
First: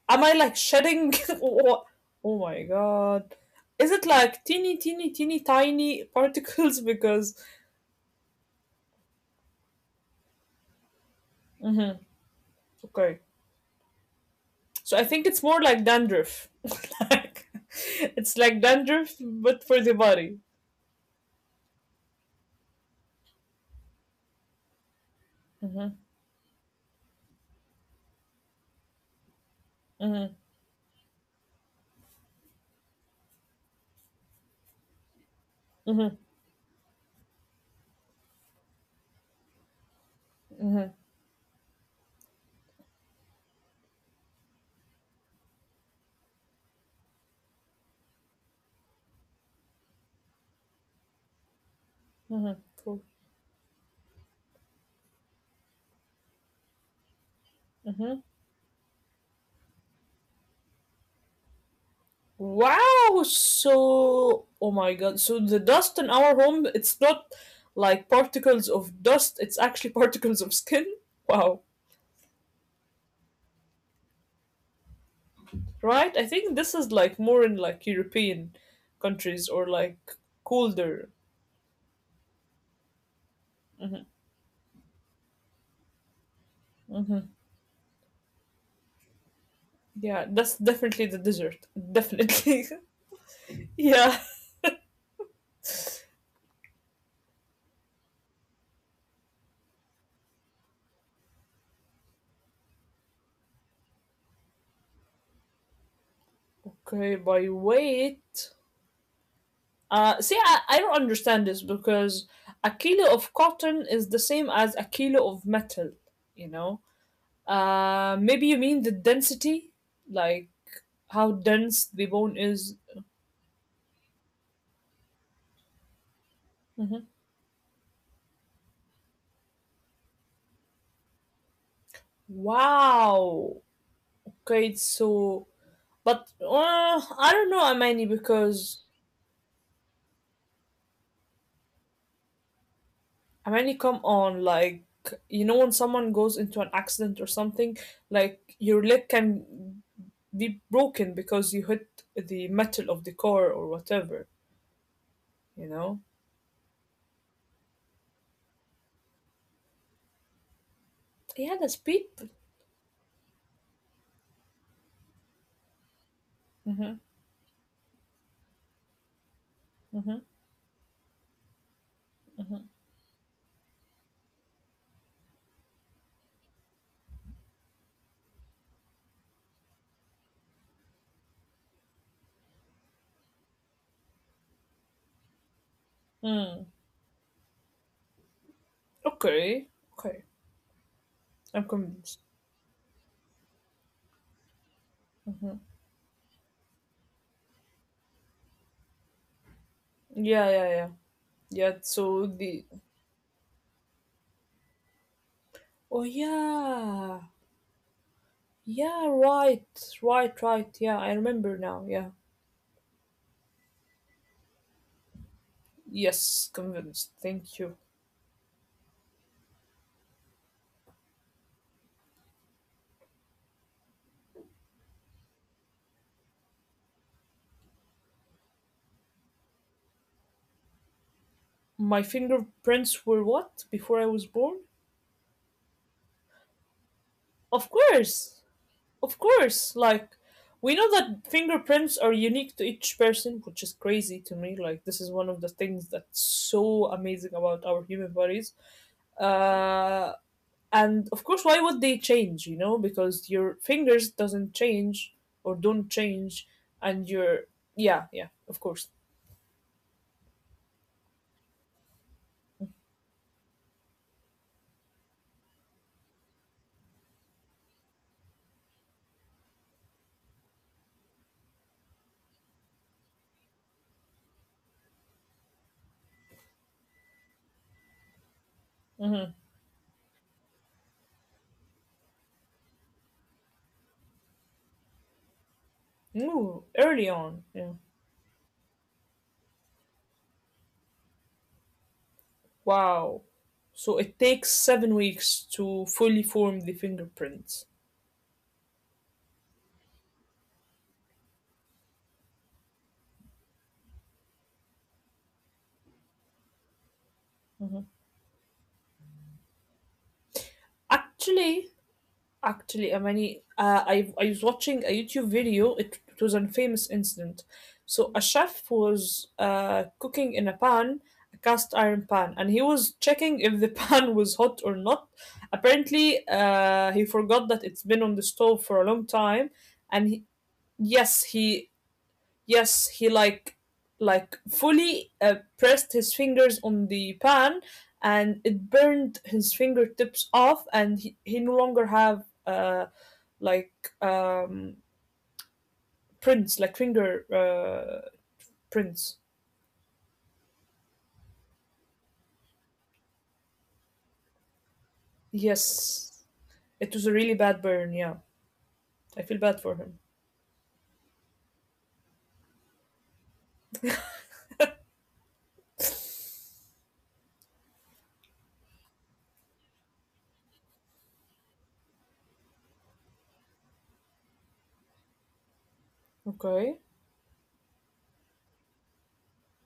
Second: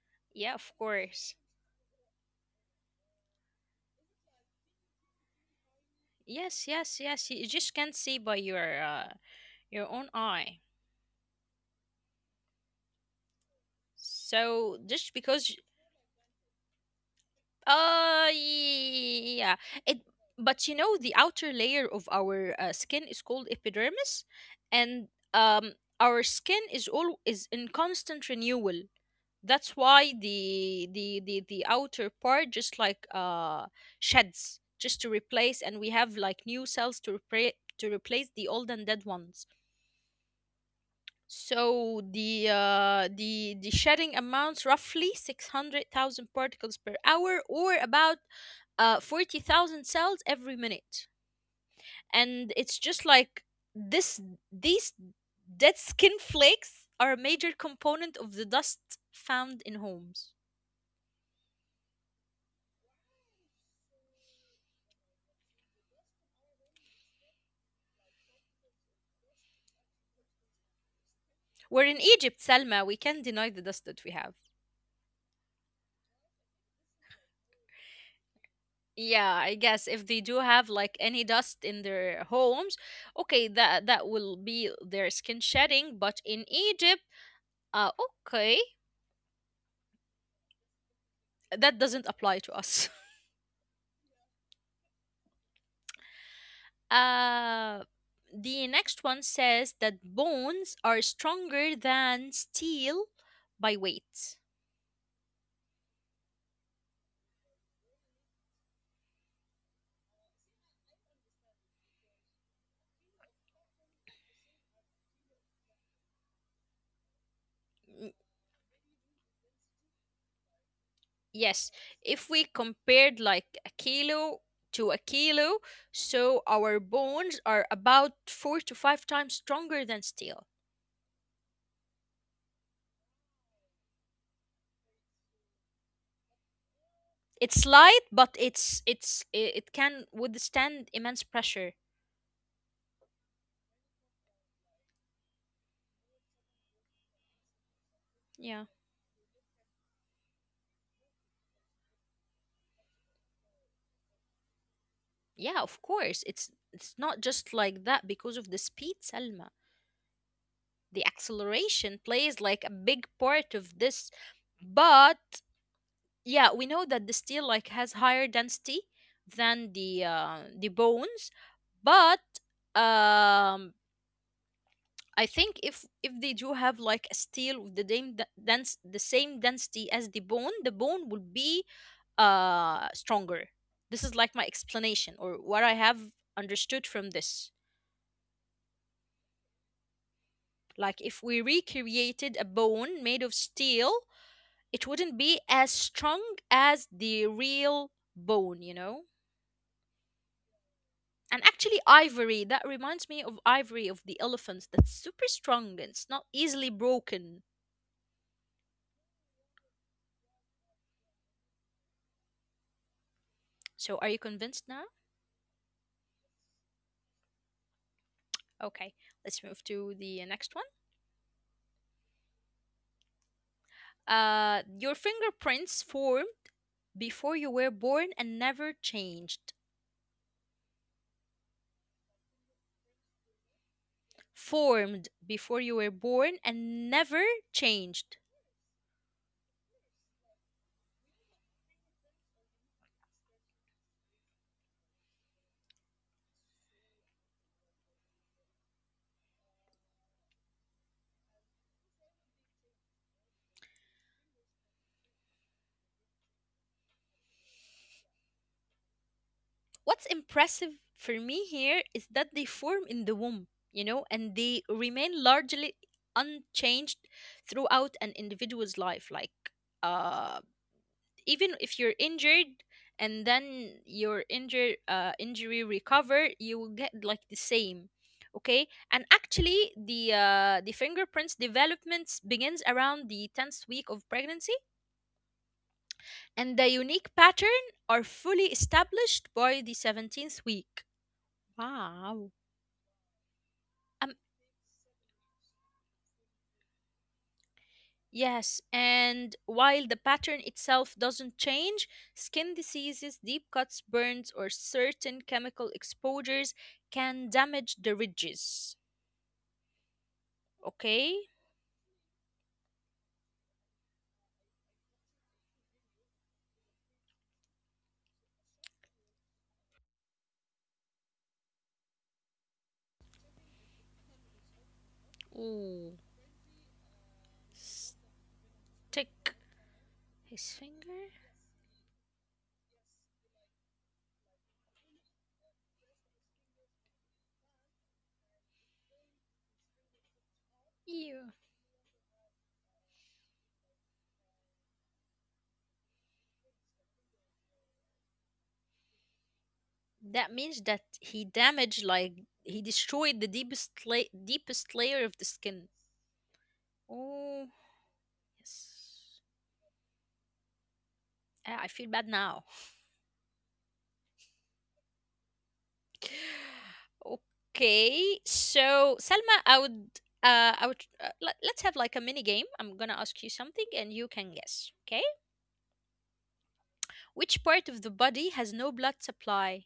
Speaker 2: Am I
Speaker 1: Yeah,
Speaker 2: like
Speaker 1: of
Speaker 2: shedding?
Speaker 1: course.
Speaker 2: Wha- oh my god, is it like teeny, teeny, teeny, tiny
Speaker 1: Yes,
Speaker 2: particles?
Speaker 1: yes, yes,
Speaker 2: Because
Speaker 1: you you just can't see by your uh, Your own eye.
Speaker 2: okay,
Speaker 1: So
Speaker 2: so I
Speaker 1: just
Speaker 2: think it's
Speaker 1: because y-
Speaker 2: more like dandruff. like,
Speaker 1: uh
Speaker 2: it's like dandruff,
Speaker 1: yeah,
Speaker 2: but for the
Speaker 1: it
Speaker 2: body.
Speaker 1: but you know the outer layer of our uh, skin is called epidermis. And, um our skin is all is in constant renewal. That's why the the the the outer part just like uh sheds, just to replace, and we have like new cells to repra- to replace the old and dead ones. So the uh, the the shedding amounts roughly six hundred thousand particles per hour, or about uh, forty thousand cells every minute. And it's just like this: these dead skin flakes are a major component of the dust found in homes.
Speaker 2: Wow, so oh my god, so the dust in our home, it's not like particles of dust, it's actually particles of skin. Wow.
Speaker 1: Where in Egypt, Selma. We can't deny the dust that we have.
Speaker 2: Right? I think this is like more in like European
Speaker 1: Yeah,
Speaker 2: countries
Speaker 1: I
Speaker 2: or
Speaker 1: guess
Speaker 2: like
Speaker 1: if they do have like
Speaker 2: colder.
Speaker 1: any dust in their homes, okay, that that will be their skin shedding. But in Egypt, Uh, okay,
Speaker 2: Yeah, that's definitely the desert.
Speaker 1: that doesn't apply to
Speaker 2: Definitely.
Speaker 1: us.
Speaker 2: yeah.
Speaker 1: Uh, the next one says that bones are stronger than steel by weight.
Speaker 2: Okay, by weight. Uh see I, I don't understand this because a kilo of cotton is the same as a kilo of metal, you know?
Speaker 1: Mm.
Speaker 2: Uh, maybe you mean the density, like how
Speaker 1: Yes,
Speaker 2: dense the
Speaker 1: if
Speaker 2: bone
Speaker 1: we
Speaker 2: is.
Speaker 1: compared like a kilo to a kilo, so our
Speaker 2: Mhm.
Speaker 1: bones are about four to five times stronger than steel.
Speaker 2: Wow. Okay, so but uh, I don't know
Speaker 1: It's light,
Speaker 2: Amani
Speaker 1: but
Speaker 2: because
Speaker 1: it's it's i- it can withstand immense pressure.
Speaker 2: Amani, come on, like you know when someone goes into an accident or something, like
Speaker 1: Yeah.
Speaker 2: your leg can be broken because you hit the metal of the car or whatever,
Speaker 1: Yeah,
Speaker 2: you
Speaker 1: of
Speaker 2: know.
Speaker 1: course. It's it's not just like that because of the speed, Salma. The
Speaker 2: Yeah, that's
Speaker 1: acceleration
Speaker 2: people.
Speaker 1: plays like a big part of this, but yeah, we know
Speaker 2: Mm-hmm,
Speaker 1: that the steel like has higher density than the
Speaker 2: mm-hmm.
Speaker 1: uh, the bones. But, um I think if if they do have like a steel with the same d- dense the same density as the bone the bone will be uh stronger. This is like my explanation or what I have
Speaker 2: Mm.
Speaker 1: understood from this.
Speaker 2: Okay, okay,
Speaker 1: Like if we
Speaker 2: I'm convinced.
Speaker 1: recreated a bone made of steel, it wouldn't be as strong as the real bone, you know?
Speaker 2: Yeah, yeah, yeah.
Speaker 1: And
Speaker 2: Yeah,
Speaker 1: actually,
Speaker 2: so
Speaker 1: ivory,
Speaker 2: the
Speaker 1: that reminds me of ivory of the elephants. That's super strong and
Speaker 2: oh
Speaker 1: it's not easily
Speaker 2: yeah,
Speaker 1: broken.
Speaker 2: yeah, right, right, right. Yeah, I remember now. Yeah,
Speaker 1: So, are you convinced now?
Speaker 2: yes, convinced. Thank you.
Speaker 1: Okay, let's move to the next one. Uh, your fingerprints formed before you were born and never changed.
Speaker 2: My fingerprints were what before I was born?
Speaker 1: Formed before you were born and never
Speaker 2: Of
Speaker 1: changed.
Speaker 2: course, of course. Like we know that fingerprints are unique to each person, which is crazy to me. Like this is one of the things that's so amazing about our human bodies. Uh, and of course, why would they change? You know because your fingers doesn't change, or don't change, and your yeah, yeah, of course.
Speaker 1: What's impressive for me here is that they form in the womb, you know, and they remain largely unchanged throughout an individual's life. Like, uh, even if you're injured and then your injur uh, injury recover, you will get like the same. Okay, and
Speaker 2: Hmm.
Speaker 1: actually, the uh, the fingerprints developments begins around the tenth week of pregnancy, and
Speaker 2: Ooh,
Speaker 1: the
Speaker 2: early
Speaker 1: unique
Speaker 2: on,
Speaker 1: pattern
Speaker 2: yeah.
Speaker 1: are fully established by the seventeenth week. Wow.
Speaker 2: Wow, so
Speaker 1: Um,
Speaker 2: it takes seven weeks to fully form the fingerprints.
Speaker 1: yes, and while the pattern itself doesn't change, skin diseases, deep cuts, burns, or certain chemical exposures can damage the ridges. Okay?
Speaker 2: actually Actually, I mean, uh, I, I was watching a YouTube video. It, it was a famous incident. So a chef was uh, cooking in a pan, a cast iron pan, and he was checking if the pan was hot or not.
Speaker 1: Ooh,
Speaker 2: Apparently, uh, he forgot that it's been on the stove for a
Speaker 1: stick
Speaker 2: long time, and he,
Speaker 1: his finger?
Speaker 2: yes, he. Yes, he like like fully uh, pressed his fingers on the pan, and it burned his fingertips off, and he,
Speaker 1: Ew.
Speaker 2: he no longer have uh, like, um, prints, like finger uh, prints.
Speaker 1: That means that he damaged, like, he destroyed the deepest, la- deepest layer of the skin.
Speaker 2: Yes. It was a really
Speaker 1: Oh,
Speaker 2: bad burn, yeah.
Speaker 1: yes.
Speaker 2: I feel bad for him.
Speaker 1: Ah, I feel bad now. Okay, so Selma, I would, uh, I would, uh, let, let's have like a mini game. I'm gonna ask you something and you can guess. Okay,
Speaker 2: Okay.
Speaker 1: which part of the body has no blood supply?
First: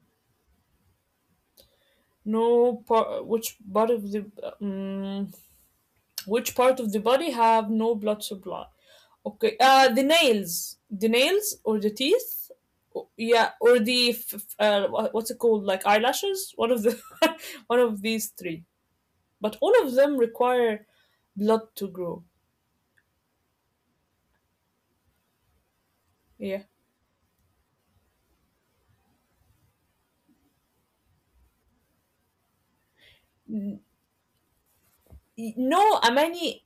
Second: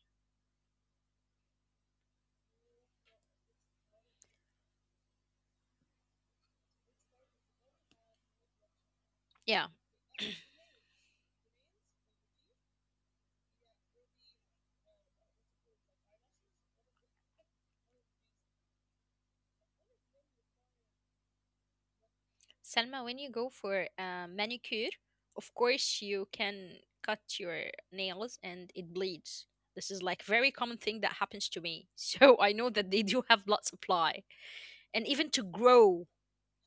Speaker 2: No part, which part of the um, which part of the body have no blood supply?
Speaker 1: Yeah.
Speaker 2: Okay, uh, the nails, the nails or the teeth, o- yeah, or the f- f- uh, wha- what's it called, like eyelashes? One of the, one of these three. But all of them require blood to grow.
Speaker 1: Selma, when you go for a manicure, of course you
Speaker 2: Yeah.
Speaker 1: can cut your nails and it bleeds. This is like very common thing that happens to me. So I know that they do have blood supply and even to
Speaker 2: Y- No,
Speaker 1: grow.
Speaker 2: Amani.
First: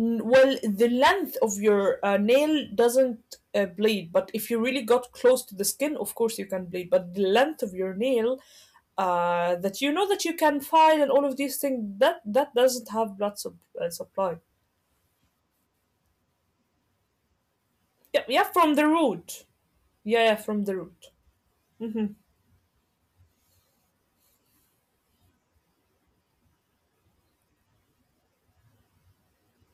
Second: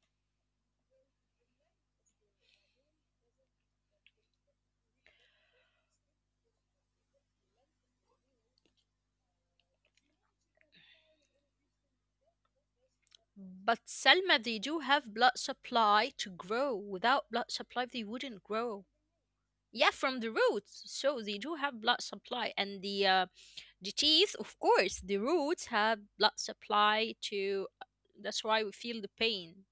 Speaker 2: Well, the length of your uh, nail doesn't uh, bleed, but if you really got close to the skin, of course you can bleed. But the length of your nail, uh, that you know that you can find and all of these things, that that doesn't have blood sub-, uh,
Speaker 1: But
Speaker 2: supply.
Speaker 1: Selma, they do have blood supply to grow. Without blood supply, they
Speaker 2: Yeah, yeah,
Speaker 1: wouldn't
Speaker 2: from the
Speaker 1: grow.
Speaker 2: root.
Speaker 1: Yeah, from
Speaker 2: Yeah,
Speaker 1: the
Speaker 2: yeah, from the
Speaker 1: roots.
Speaker 2: root.
Speaker 1: So they do have blood
Speaker 2: Hmm.
Speaker 1: supply, and the uh, the teeth, of course, the roots have blood supply to. uh, That's why we feel the pain.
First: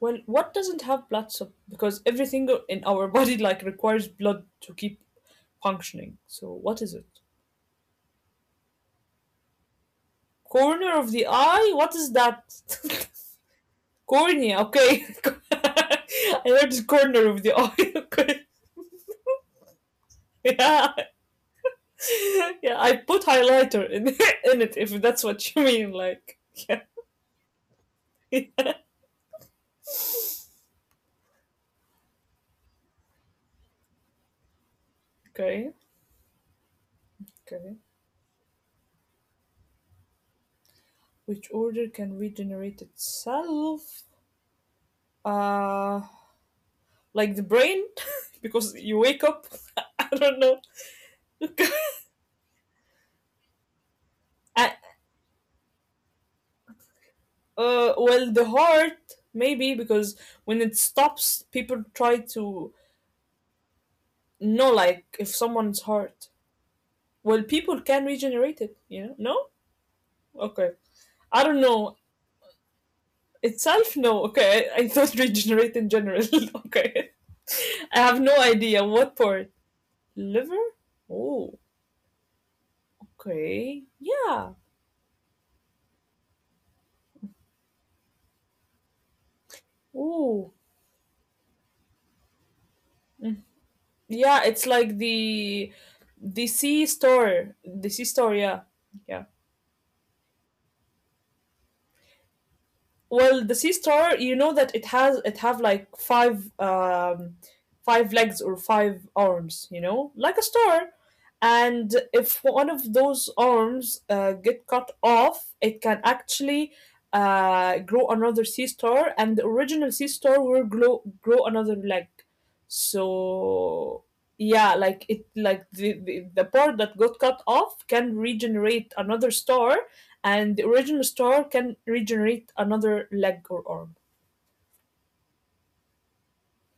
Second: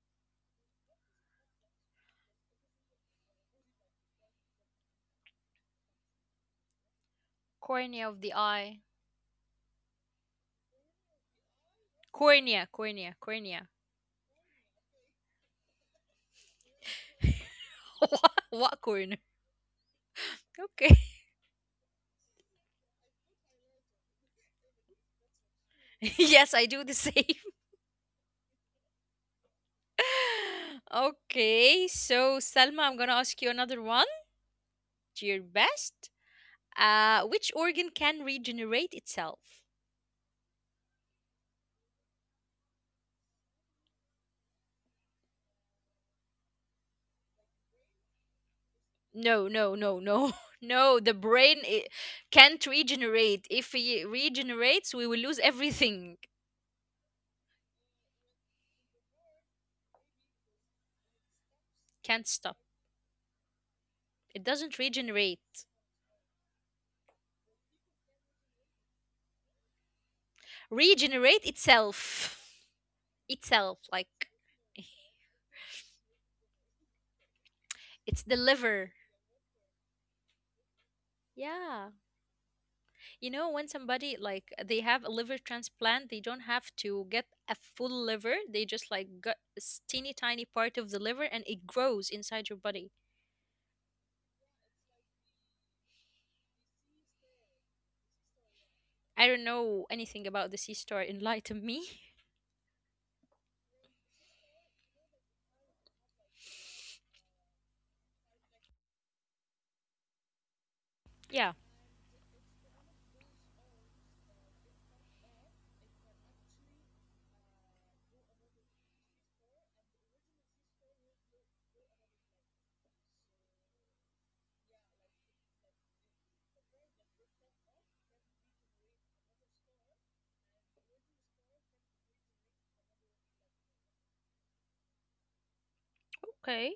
Speaker 2: Well, what doesn't have blood supply? Because everything in our body like requires blood to keep functioning. So what is it?
Speaker 1: Cornea of the eye.
Speaker 2: Corner of the eye? What is that?
Speaker 1: Cornea, cornea, cornea.
Speaker 2: Corny, okay. I heard the corner of the
Speaker 1: what,
Speaker 2: eye.
Speaker 1: what cornea?
Speaker 2: Yeah,
Speaker 1: Okay.
Speaker 2: yeah. I put highlighter in in it if that's what you mean. Like,
Speaker 1: Yes, I
Speaker 2: yeah.
Speaker 1: do the same.
Speaker 2: Yeah.
Speaker 1: Okay, so Selma, I'm gonna ask you another one. Do your
Speaker 2: Okay,
Speaker 1: best. Uh, which
Speaker 2: okay.
Speaker 1: organ can regenerate itself?
Speaker 2: Which order can regenerate itself? Uh, like the brain, because you wake
Speaker 1: No,
Speaker 2: up.
Speaker 1: no, no,
Speaker 2: I
Speaker 1: no,
Speaker 2: don't know.
Speaker 1: no. The brain I can't regenerate. If it
Speaker 2: Uh,
Speaker 1: regenerates, we will lose everything.
Speaker 2: well, the heart maybe, because when it stops, people
Speaker 1: Can't
Speaker 2: try
Speaker 1: stop.
Speaker 2: to
Speaker 1: It
Speaker 2: know,
Speaker 1: doesn't
Speaker 2: like, if
Speaker 1: regenerate.
Speaker 2: someone's heart. Well, people can regenerate it, you know? No? Okay. I
Speaker 1: Regenerate
Speaker 2: don't know.
Speaker 1: itself. Itself,
Speaker 2: Itself? No.
Speaker 1: like,
Speaker 2: Okay. I, I thought regenerate in general. Okay. I have
Speaker 1: it's
Speaker 2: no
Speaker 1: the
Speaker 2: idea
Speaker 1: liver.
Speaker 2: what part. Liver? Oh,
Speaker 1: Yeah. You know, when
Speaker 2: okay.
Speaker 1: somebody
Speaker 2: Yeah.
Speaker 1: like they have a liver transplant, they don't have to get a full liver. They just like got a s- teeny tiny
Speaker 2: Oh.
Speaker 1: part of the liver and it grows inside your body.
Speaker 2: Yeah, it's like the the sea store. The sea store, yeah.
Speaker 1: I
Speaker 2: Yeah.
Speaker 1: don't know anything about the sea star. Enlighten me.
Speaker 2: Well, the sea star, you know that it has it have like five, um, five legs or five arms, you know, like a star.
Speaker 1: Yeah.
Speaker 2: And if one of those arms uh, get cut off, it can actually uh, grow another sea star, and the original sea star will grow grow another leg. So yeah, like it like the, the the part that got cut off can regenerate another star, and the original star can regenerate another leg or arm.
Speaker 1: Okay.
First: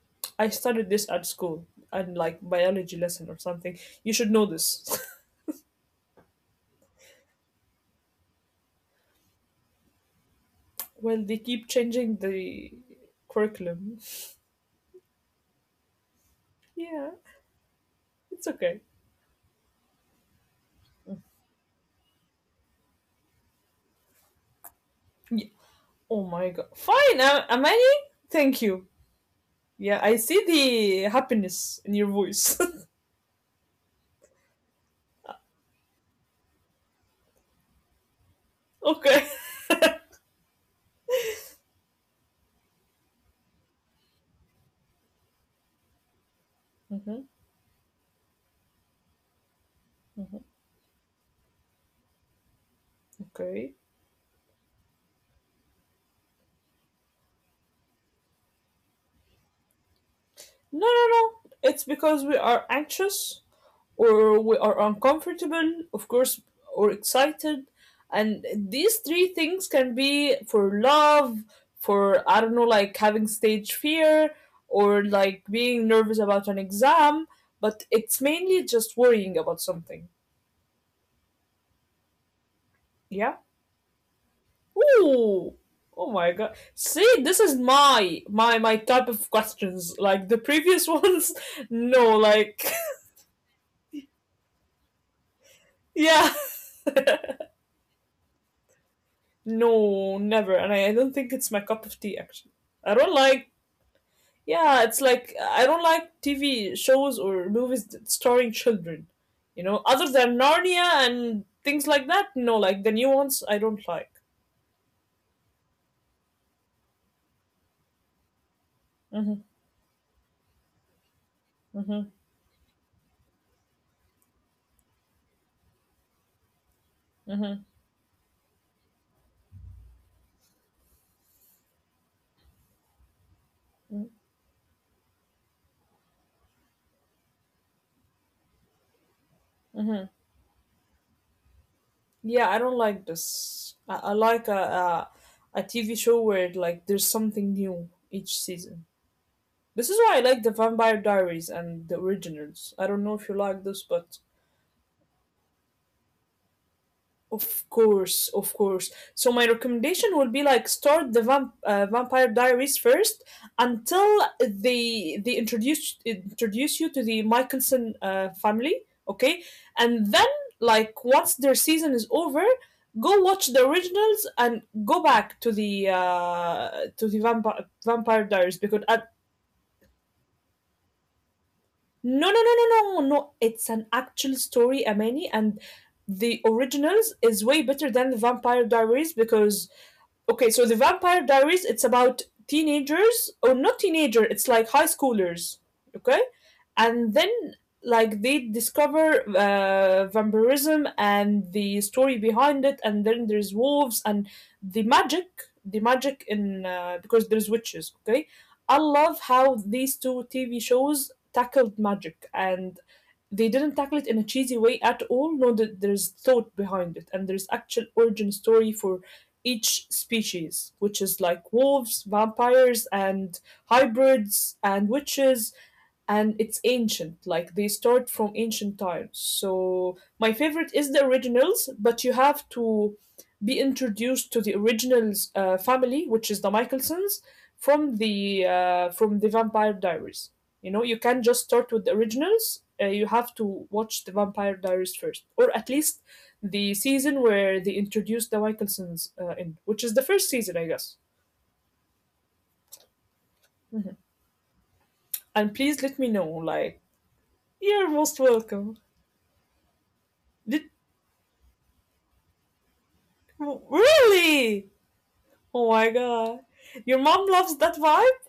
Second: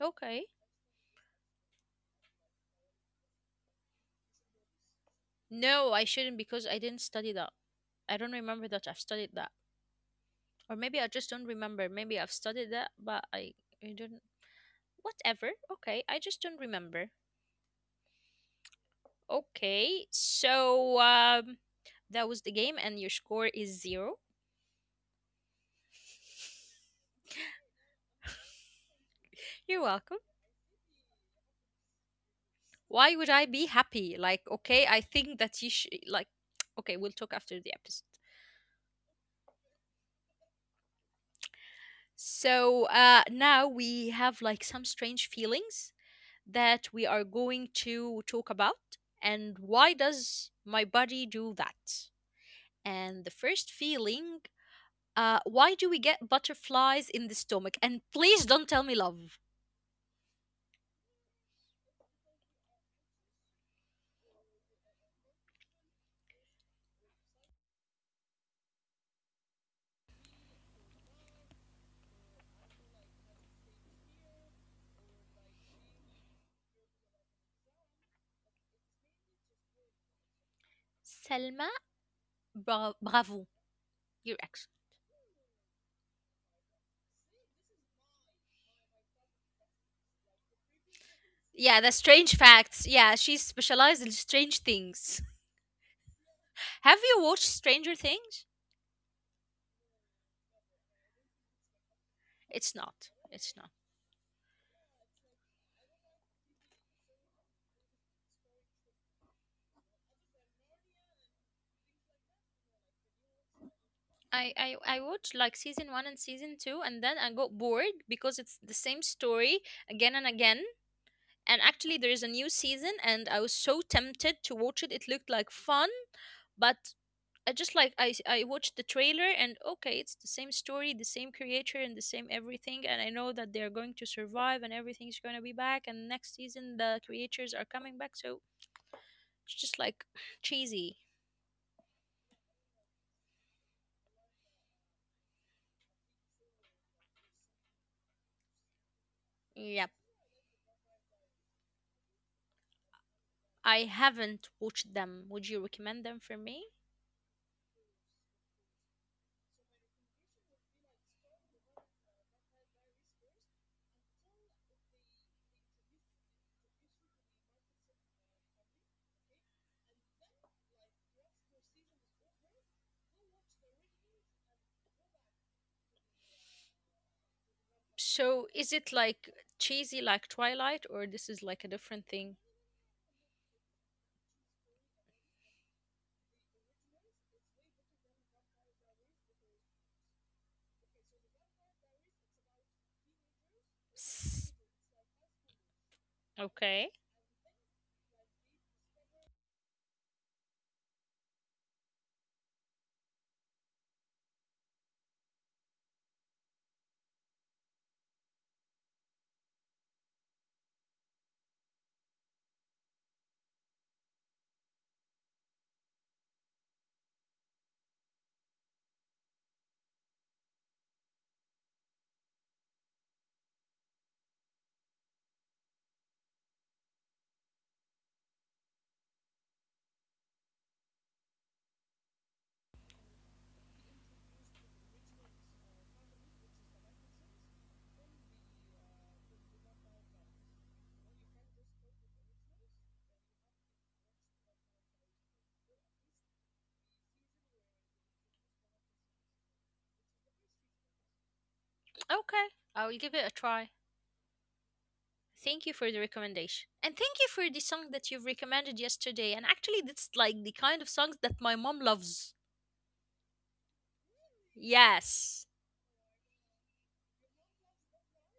Speaker 1: Okay.
Speaker 2: I studied this at school and like biology lesson or something. You should know this.
Speaker 1: No, I shouldn't because I didn't study that. I don't remember that I've studied that. Or maybe I just don't
Speaker 2: Well, they
Speaker 1: remember.
Speaker 2: keep
Speaker 1: Maybe I've
Speaker 2: changing
Speaker 1: studied that,
Speaker 2: the
Speaker 1: but I, I don't.
Speaker 2: curriculum.
Speaker 1: Whatever. Okay, I just don't remember.
Speaker 2: Yeah, it's okay.
Speaker 1: Okay, so um, that was the game, and your score is zero.
Speaker 2: Yeah. Oh my god. Fine, uh, Amani. Thank you.
Speaker 1: You're welcome.
Speaker 2: Yeah, I see the happiness in your voice.
Speaker 1: Why would I be happy? Like, okay, I think that you should, like, okay, we'll talk after the episode.
Speaker 2: Okay.
Speaker 1: So uh, now we have like some strange feelings that we are
Speaker 2: Hmm.
Speaker 1: going to talk about. And why does my body do that? And the first
Speaker 2: Okay.
Speaker 1: feeling, uh, why do we get butterflies in the stomach? And please don't tell me love.
Speaker 2: No, no, no. It's because we are anxious, or we are uncomfortable, of course, or excited. And these three things can be for love, for, I don't know, like having stage fear, or like being nervous about an exam, but it's mainly just worrying about something.
Speaker 1: Selma, bra-
Speaker 2: Yeah?
Speaker 1: bravo, your accent.
Speaker 2: Ooh! Oh my god. See, this is my my my type of questions. Like the previous ones,
Speaker 1: Yeah, the
Speaker 2: no,
Speaker 1: strange
Speaker 2: like
Speaker 1: facts. Yeah, she's specialized in strange things.
Speaker 2: yeah.
Speaker 1: Have you watched Stranger Things?
Speaker 2: No, never. And I, I don't think it's my cup of tea actually.
Speaker 1: It's
Speaker 2: I
Speaker 1: not.
Speaker 2: don't like.
Speaker 1: It's not.
Speaker 2: Yeah, it's like I don't like T V shows or movies that starring children. You know, other than Narnia and things like that. No, like the new ones, I don't like.
Speaker 1: I, I I watched like season one and season two, and then I got bored because it's the same
Speaker 2: Hmm.
Speaker 1: story again and again. And actually,
Speaker 2: Hmm.
Speaker 1: there is a new season, and I was so tempted to watch it. It looked like fun, but
Speaker 2: Hmm.
Speaker 1: I just like I s- I watched the trailer, and okay, it's the same story, the same creator, and the same everything. And I know that they're going to survive, and everything's going to be back. And next season, the creators are coming back, so it's
Speaker 2: Hmm.
Speaker 1: just like cheesy.
Speaker 2: Yeah, I don't like this. I, I like a, a a T V show where like there's something new each season. This is
Speaker 1: Yep.
Speaker 2: why I like the Vampire Diaries and the originals. I don't know if you like this,
Speaker 1: I
Speaker 2: but
Speaker 1: haven't watched them. Would you recommend them for me?
Speaker 2: of course, of course. So my recommendation will be like start the vamp-, uh, Vampire Diaries first until they they introduce introduce you to the Michelson uh, family, okay? And then, like, once their season is over, go watch the originals and go back to the uh, to the Vampire Vampire
Speaker 1: So
Speaker 2: Diaries
Speaker 1: is
Speaker 2: because
Speaker 1: it
Speaker 2: uh,
Speaker 1: like cheesy like Twilight or this is like a different
Speaker 2: no no
Speaker 1: thing?
Speaker 2: no no no no it's an actual story, Amani, and the originals is way better than the Vampire Diaries because okay, so the Vampire Diaries, it's about teenagers, or not teenager,
Speaker 1: S-
Speaker 2: it's like high schoolers. Okay?
Speaker 1: Okay.
Speaker 2: And then, like, they discover uh, vampirism and the story behind it, and then there's wolves and the magic the magic in uh, because there's witches, okay. I love how these two TV shows tackled magic, and they didn't tackle it in a cheesy way at all. No, that there's thought behind it, and there's actual origin story for each species, which is like wolves, vampires, and hybrids and witches. And it's ancient, like they start from ancient times. So my favorite is the originals, but you have to be introduced to the originals uh, family, which is the Michaelsons, from the uh, from the Vampire Diaries. You know, you can't just start with the originals, uh, you have to watch the Vampire Diaries first, or at least the season where they introduced the Michaelsons uh, in, which is the first season I guess.
Speaker 1: Okay. I will give it a try. Thank
Speaker 2: And
Speaker 1: you for
Speaker 2: please
Speaker 1: the
Speaker 2: let me know
Speaker 1: recommendation.
Speaker 2: like
Speaker 1: And thank you for the song
Speaker 2: you're
Speaker 1: that you've
Speaker 2: most
Speaker 1: recommended
Speaker 2: welcome.
Speaker 1: yesterday. And actually that's like the
Speaker 2: Let.
Speaker 1: kind of songs that my mom loves.
Speaker 2: W- really?
Speaker 1: Yes.
Speaker 2: Oh my god. Your mom loves that vibe?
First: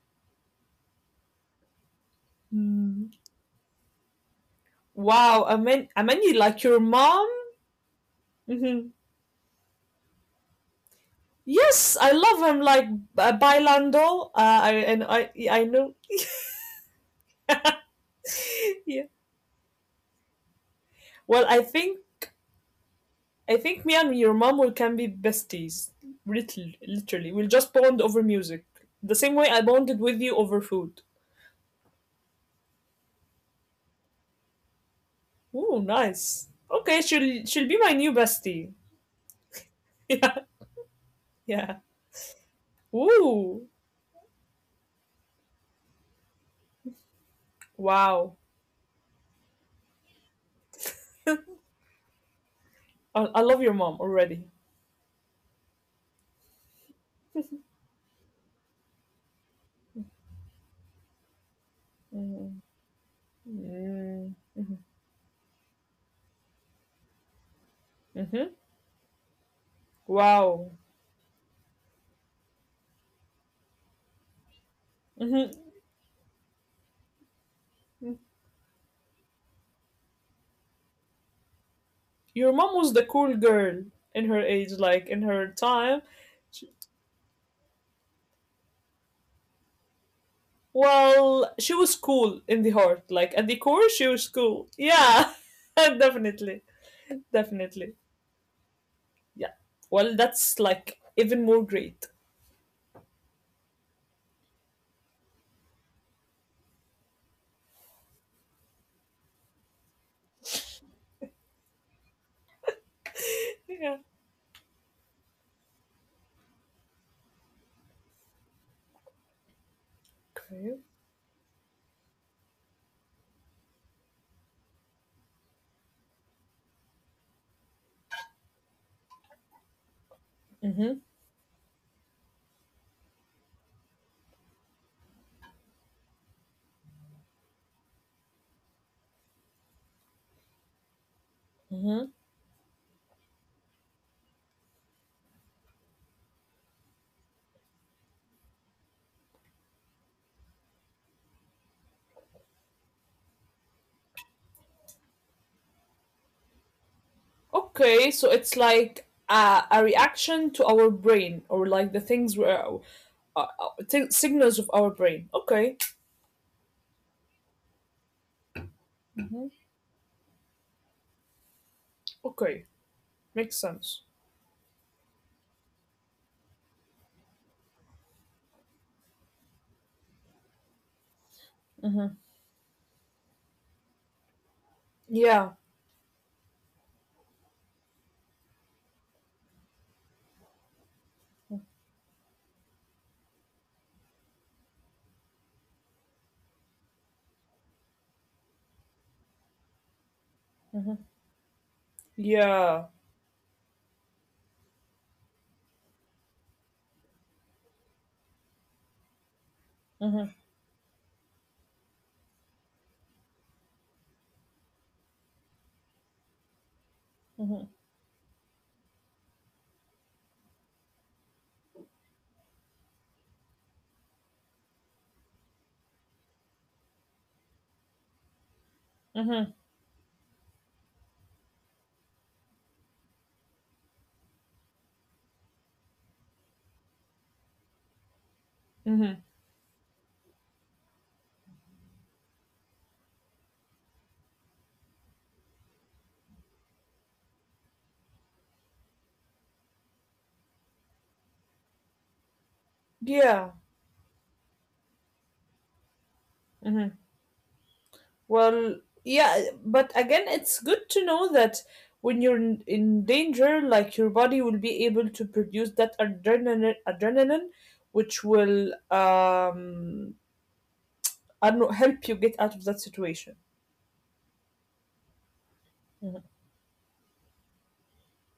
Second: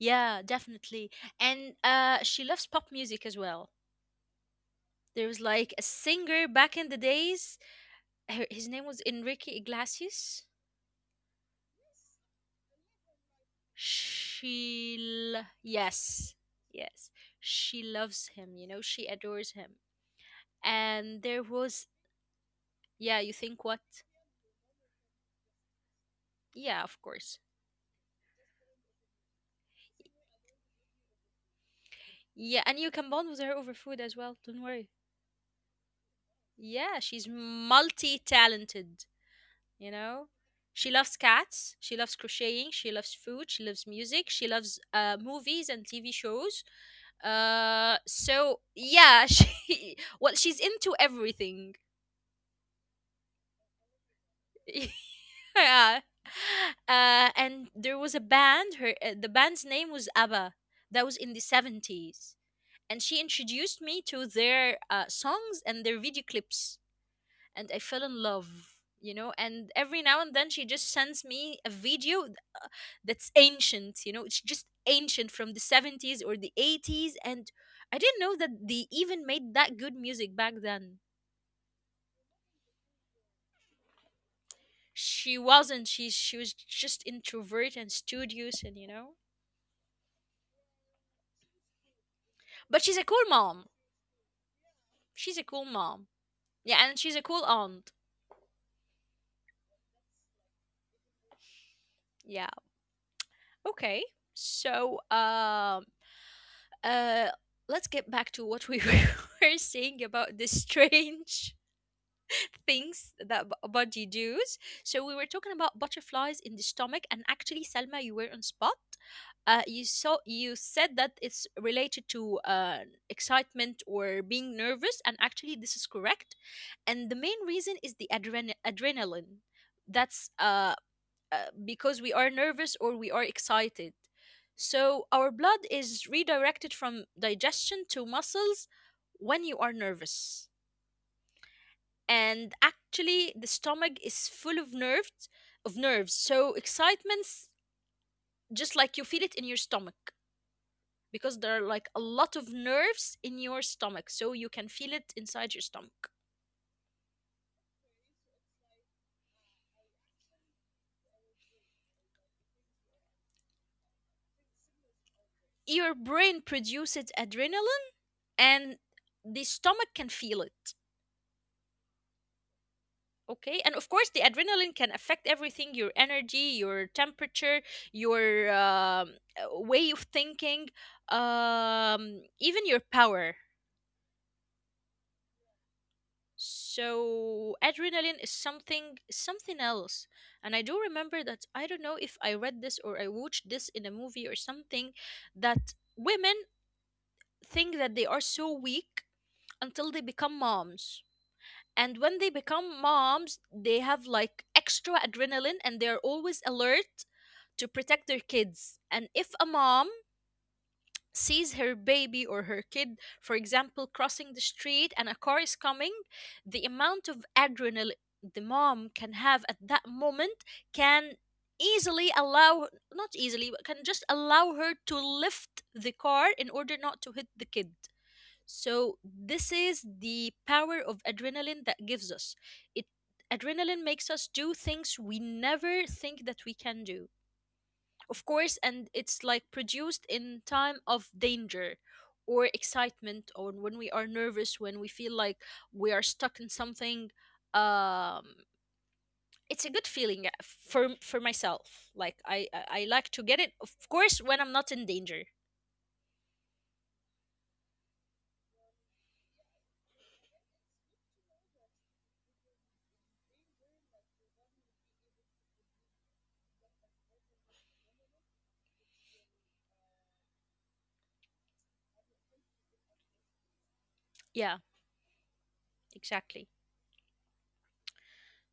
Speaker 1: Yeah, definitely. And uh, she loves pop
Speaker 2: Mm.
Speaker 1: music as well. There was
Speaker 2: Wow, I
Speaker 1: like a
Speaker 2: mean, I mean, you
Speaker 1: singer
Speaker 2: like
Speaker 1: back
Speaker 2: your
Speaker 1: in the
Speaker 2: mom?
Speaker 1: days. Her, his
Speaker 2: Hmm.
Speaker 1: name was Enrique Iglesias.
Speaker 2: Yes, I love him, like, uh, Bailando. Uh, I, and
Speaker 1: She
Speaker 2: I,
Speaker 1: l-
Speaker 2: I know.
Speaker 1: yes. Yes. She loves him, you know,
Speaker 2: Yeah.
Speaker 1: she adores him. And there
Speaker 2: Well, I
Speaker 1: was,
Speaker 2: think,
Speaker 1: yeah, you
Speaker 2: I
Speaker 1: think what?
Speaker 2: think me and your mom will can be besties.
Speaker 1: Yeah, of
Speaker 2: Literally,
Speaker 1: course.
Speaker 2: literally, we'll just bond over music, the same way I bonded with you over food.
Speaker 1: Yeah, and you can bond with her over food as well. Don't worry.
Speaker 2: Ooh, nice.
Speaker 1: Yeah, she's
Speaker 2: Okay, she'll she'll be my new
Speaker 1: multi-talented.
Speaker 2: bestie.
Speaker 1: You know, she
Speaker 2: Yeah,
Speaker 1: loves cats, she loves
Speaker 2: yeah.
Speaker 1: crocheting, she loves food, she loves music,
Speaker 2: Ooh,
Speaker 1: she loves uh, movies and TV shows. Uh,
Speaker 2: wow.
Speaker 1: so yeah, she well she's into everything.
Speaker 2: I, I love your mom already.
Speaker 1: Yeah. Uh, and there was a band. Her uh, The band's name was ABBA. That was in the seventies,
Speaker 2: Mm-hmm.
Speaker 1: and she introduced me to their uh, songs and their video clips, and I fell in love. You know, and every now and then she
Speaker 2: Wow.
Speaker 1: just sends me a video that's ancient. You know, it's just ancient,
Speaker 2: Mm-hmm.
Speaker 1: from the seventies or the eighties, and I didn't know that they even made that good music back then.
Speaker 2: Your mom was the cool girl in her age, like in her
Speaker 1: she
Speaker 2: time.
Speaker 1: wasn't she
Speaker 2: She,
Speaker 1: She was just introvert and studious and you know.
Speaker 2: well, she was cool in the heart,
Speaker 1: But
Speaker 2: like
Speaker 1: she's a
Speaker 2: at the
Speaker 1: cool
Speaker 2: core, she
Speaker 1: mom.
Speaker 2: was cool. Yeah,
Speaker 1: She's a cool mom.
Speaker 2: definitely,
Speaker 1: Yeah, and she's a cool
Speaker 2: definitely.
Speaker 1: aunt.
Speaker 2: Yeah. Well, that's like even more great.
Speaker 1: Yeah. Okay, so um uh let's get back to what we were saying about this strange things that
Speaker 2: Yeah.
Speaker 1: b- body does. So we were talking about butterflies in the stomach, and actually, Selma, you were on spot. Uh, you saw
Speaker 2: Okay.
Speaker 1: you said that it's related to uh, excitement or being nervous, and actually, this is correct. And the main reason is the adren- adrenaline. That's
Speaker 2: Mm-hmm.
Speaker 1: uh, uh, because we are nervous or we are excited. So our blood is redirected from digestion to muscles when you are nervous,
Speaker 2: Mm-hmm.
Speaker 1: and actually the stomach is full of nerves, of nerves so excitements, just like, you feel it in your stomach because there are like a lot of nerves in your stomach, so you can feel it inside your stomach.
Speaker 2: Okay, so it's like a, a reaction to our brain, or like the things where uh, uh, t- signals of our brain. Okay,
Speaker 1: Your brain produces adrenaline, and the stomach can feel it.
Speaker 2: okay, makes
Speaker 1: Okay, and of
Speaker 2: sense.
Speaker 1: course the adrenaline can affect everything: your energy, your temperature, your um, uh, way of thinking,
Speaker 2: Hmm.
Speaker 1: um, even your power.
Speaker 2: Yeah,
Speaker 1: So adrenaline is something something else. And I do remember that, I don't know if I read this or I watched this in a movie or something, that women think that they are so weak until they become
Speaker 2: hmm,
Speaker 1: moms. And when they become
Speaker 2: yeah,
Speaker 1: moms, they have like extra adrenaline and they're always alert to protect their kids. And if a mom
Speaker 2: hmm,
Speaker 1: sees her baby or her kid, for example, crossing the street and a car is coming, the amount of
Speaker 2: hmm,
Speaker 1: adrenaline the mom can have at that moment can easily allow, not easily but can just allow her to, lift the car in order not to hit the kid. So this
Speaker 2: hmm,
Speaker 1: is the power of adrenaline that gives us it. Adrenaline makes us do things we never think that we can do, of course, and
Speaker 2: hmm,
Speaker 1: it's like produced in time of danger or excitement or when we are nervous, when we feel like we are stuck in something. Um, it's a good feeling uh, for for myself. Like, I I I like to get it,
Speaker 2: yeah.
Speaker 1: of course, when I'm not in danger.
Speaker 2: Hmm. Well, yeah, but again, it's good to know that when you're in, in danger, like your body will be able to produce that adrenaline, adrenaline, which will um, I don't know, help you get out of that situation.
Speaker 1: Yeah, exactly.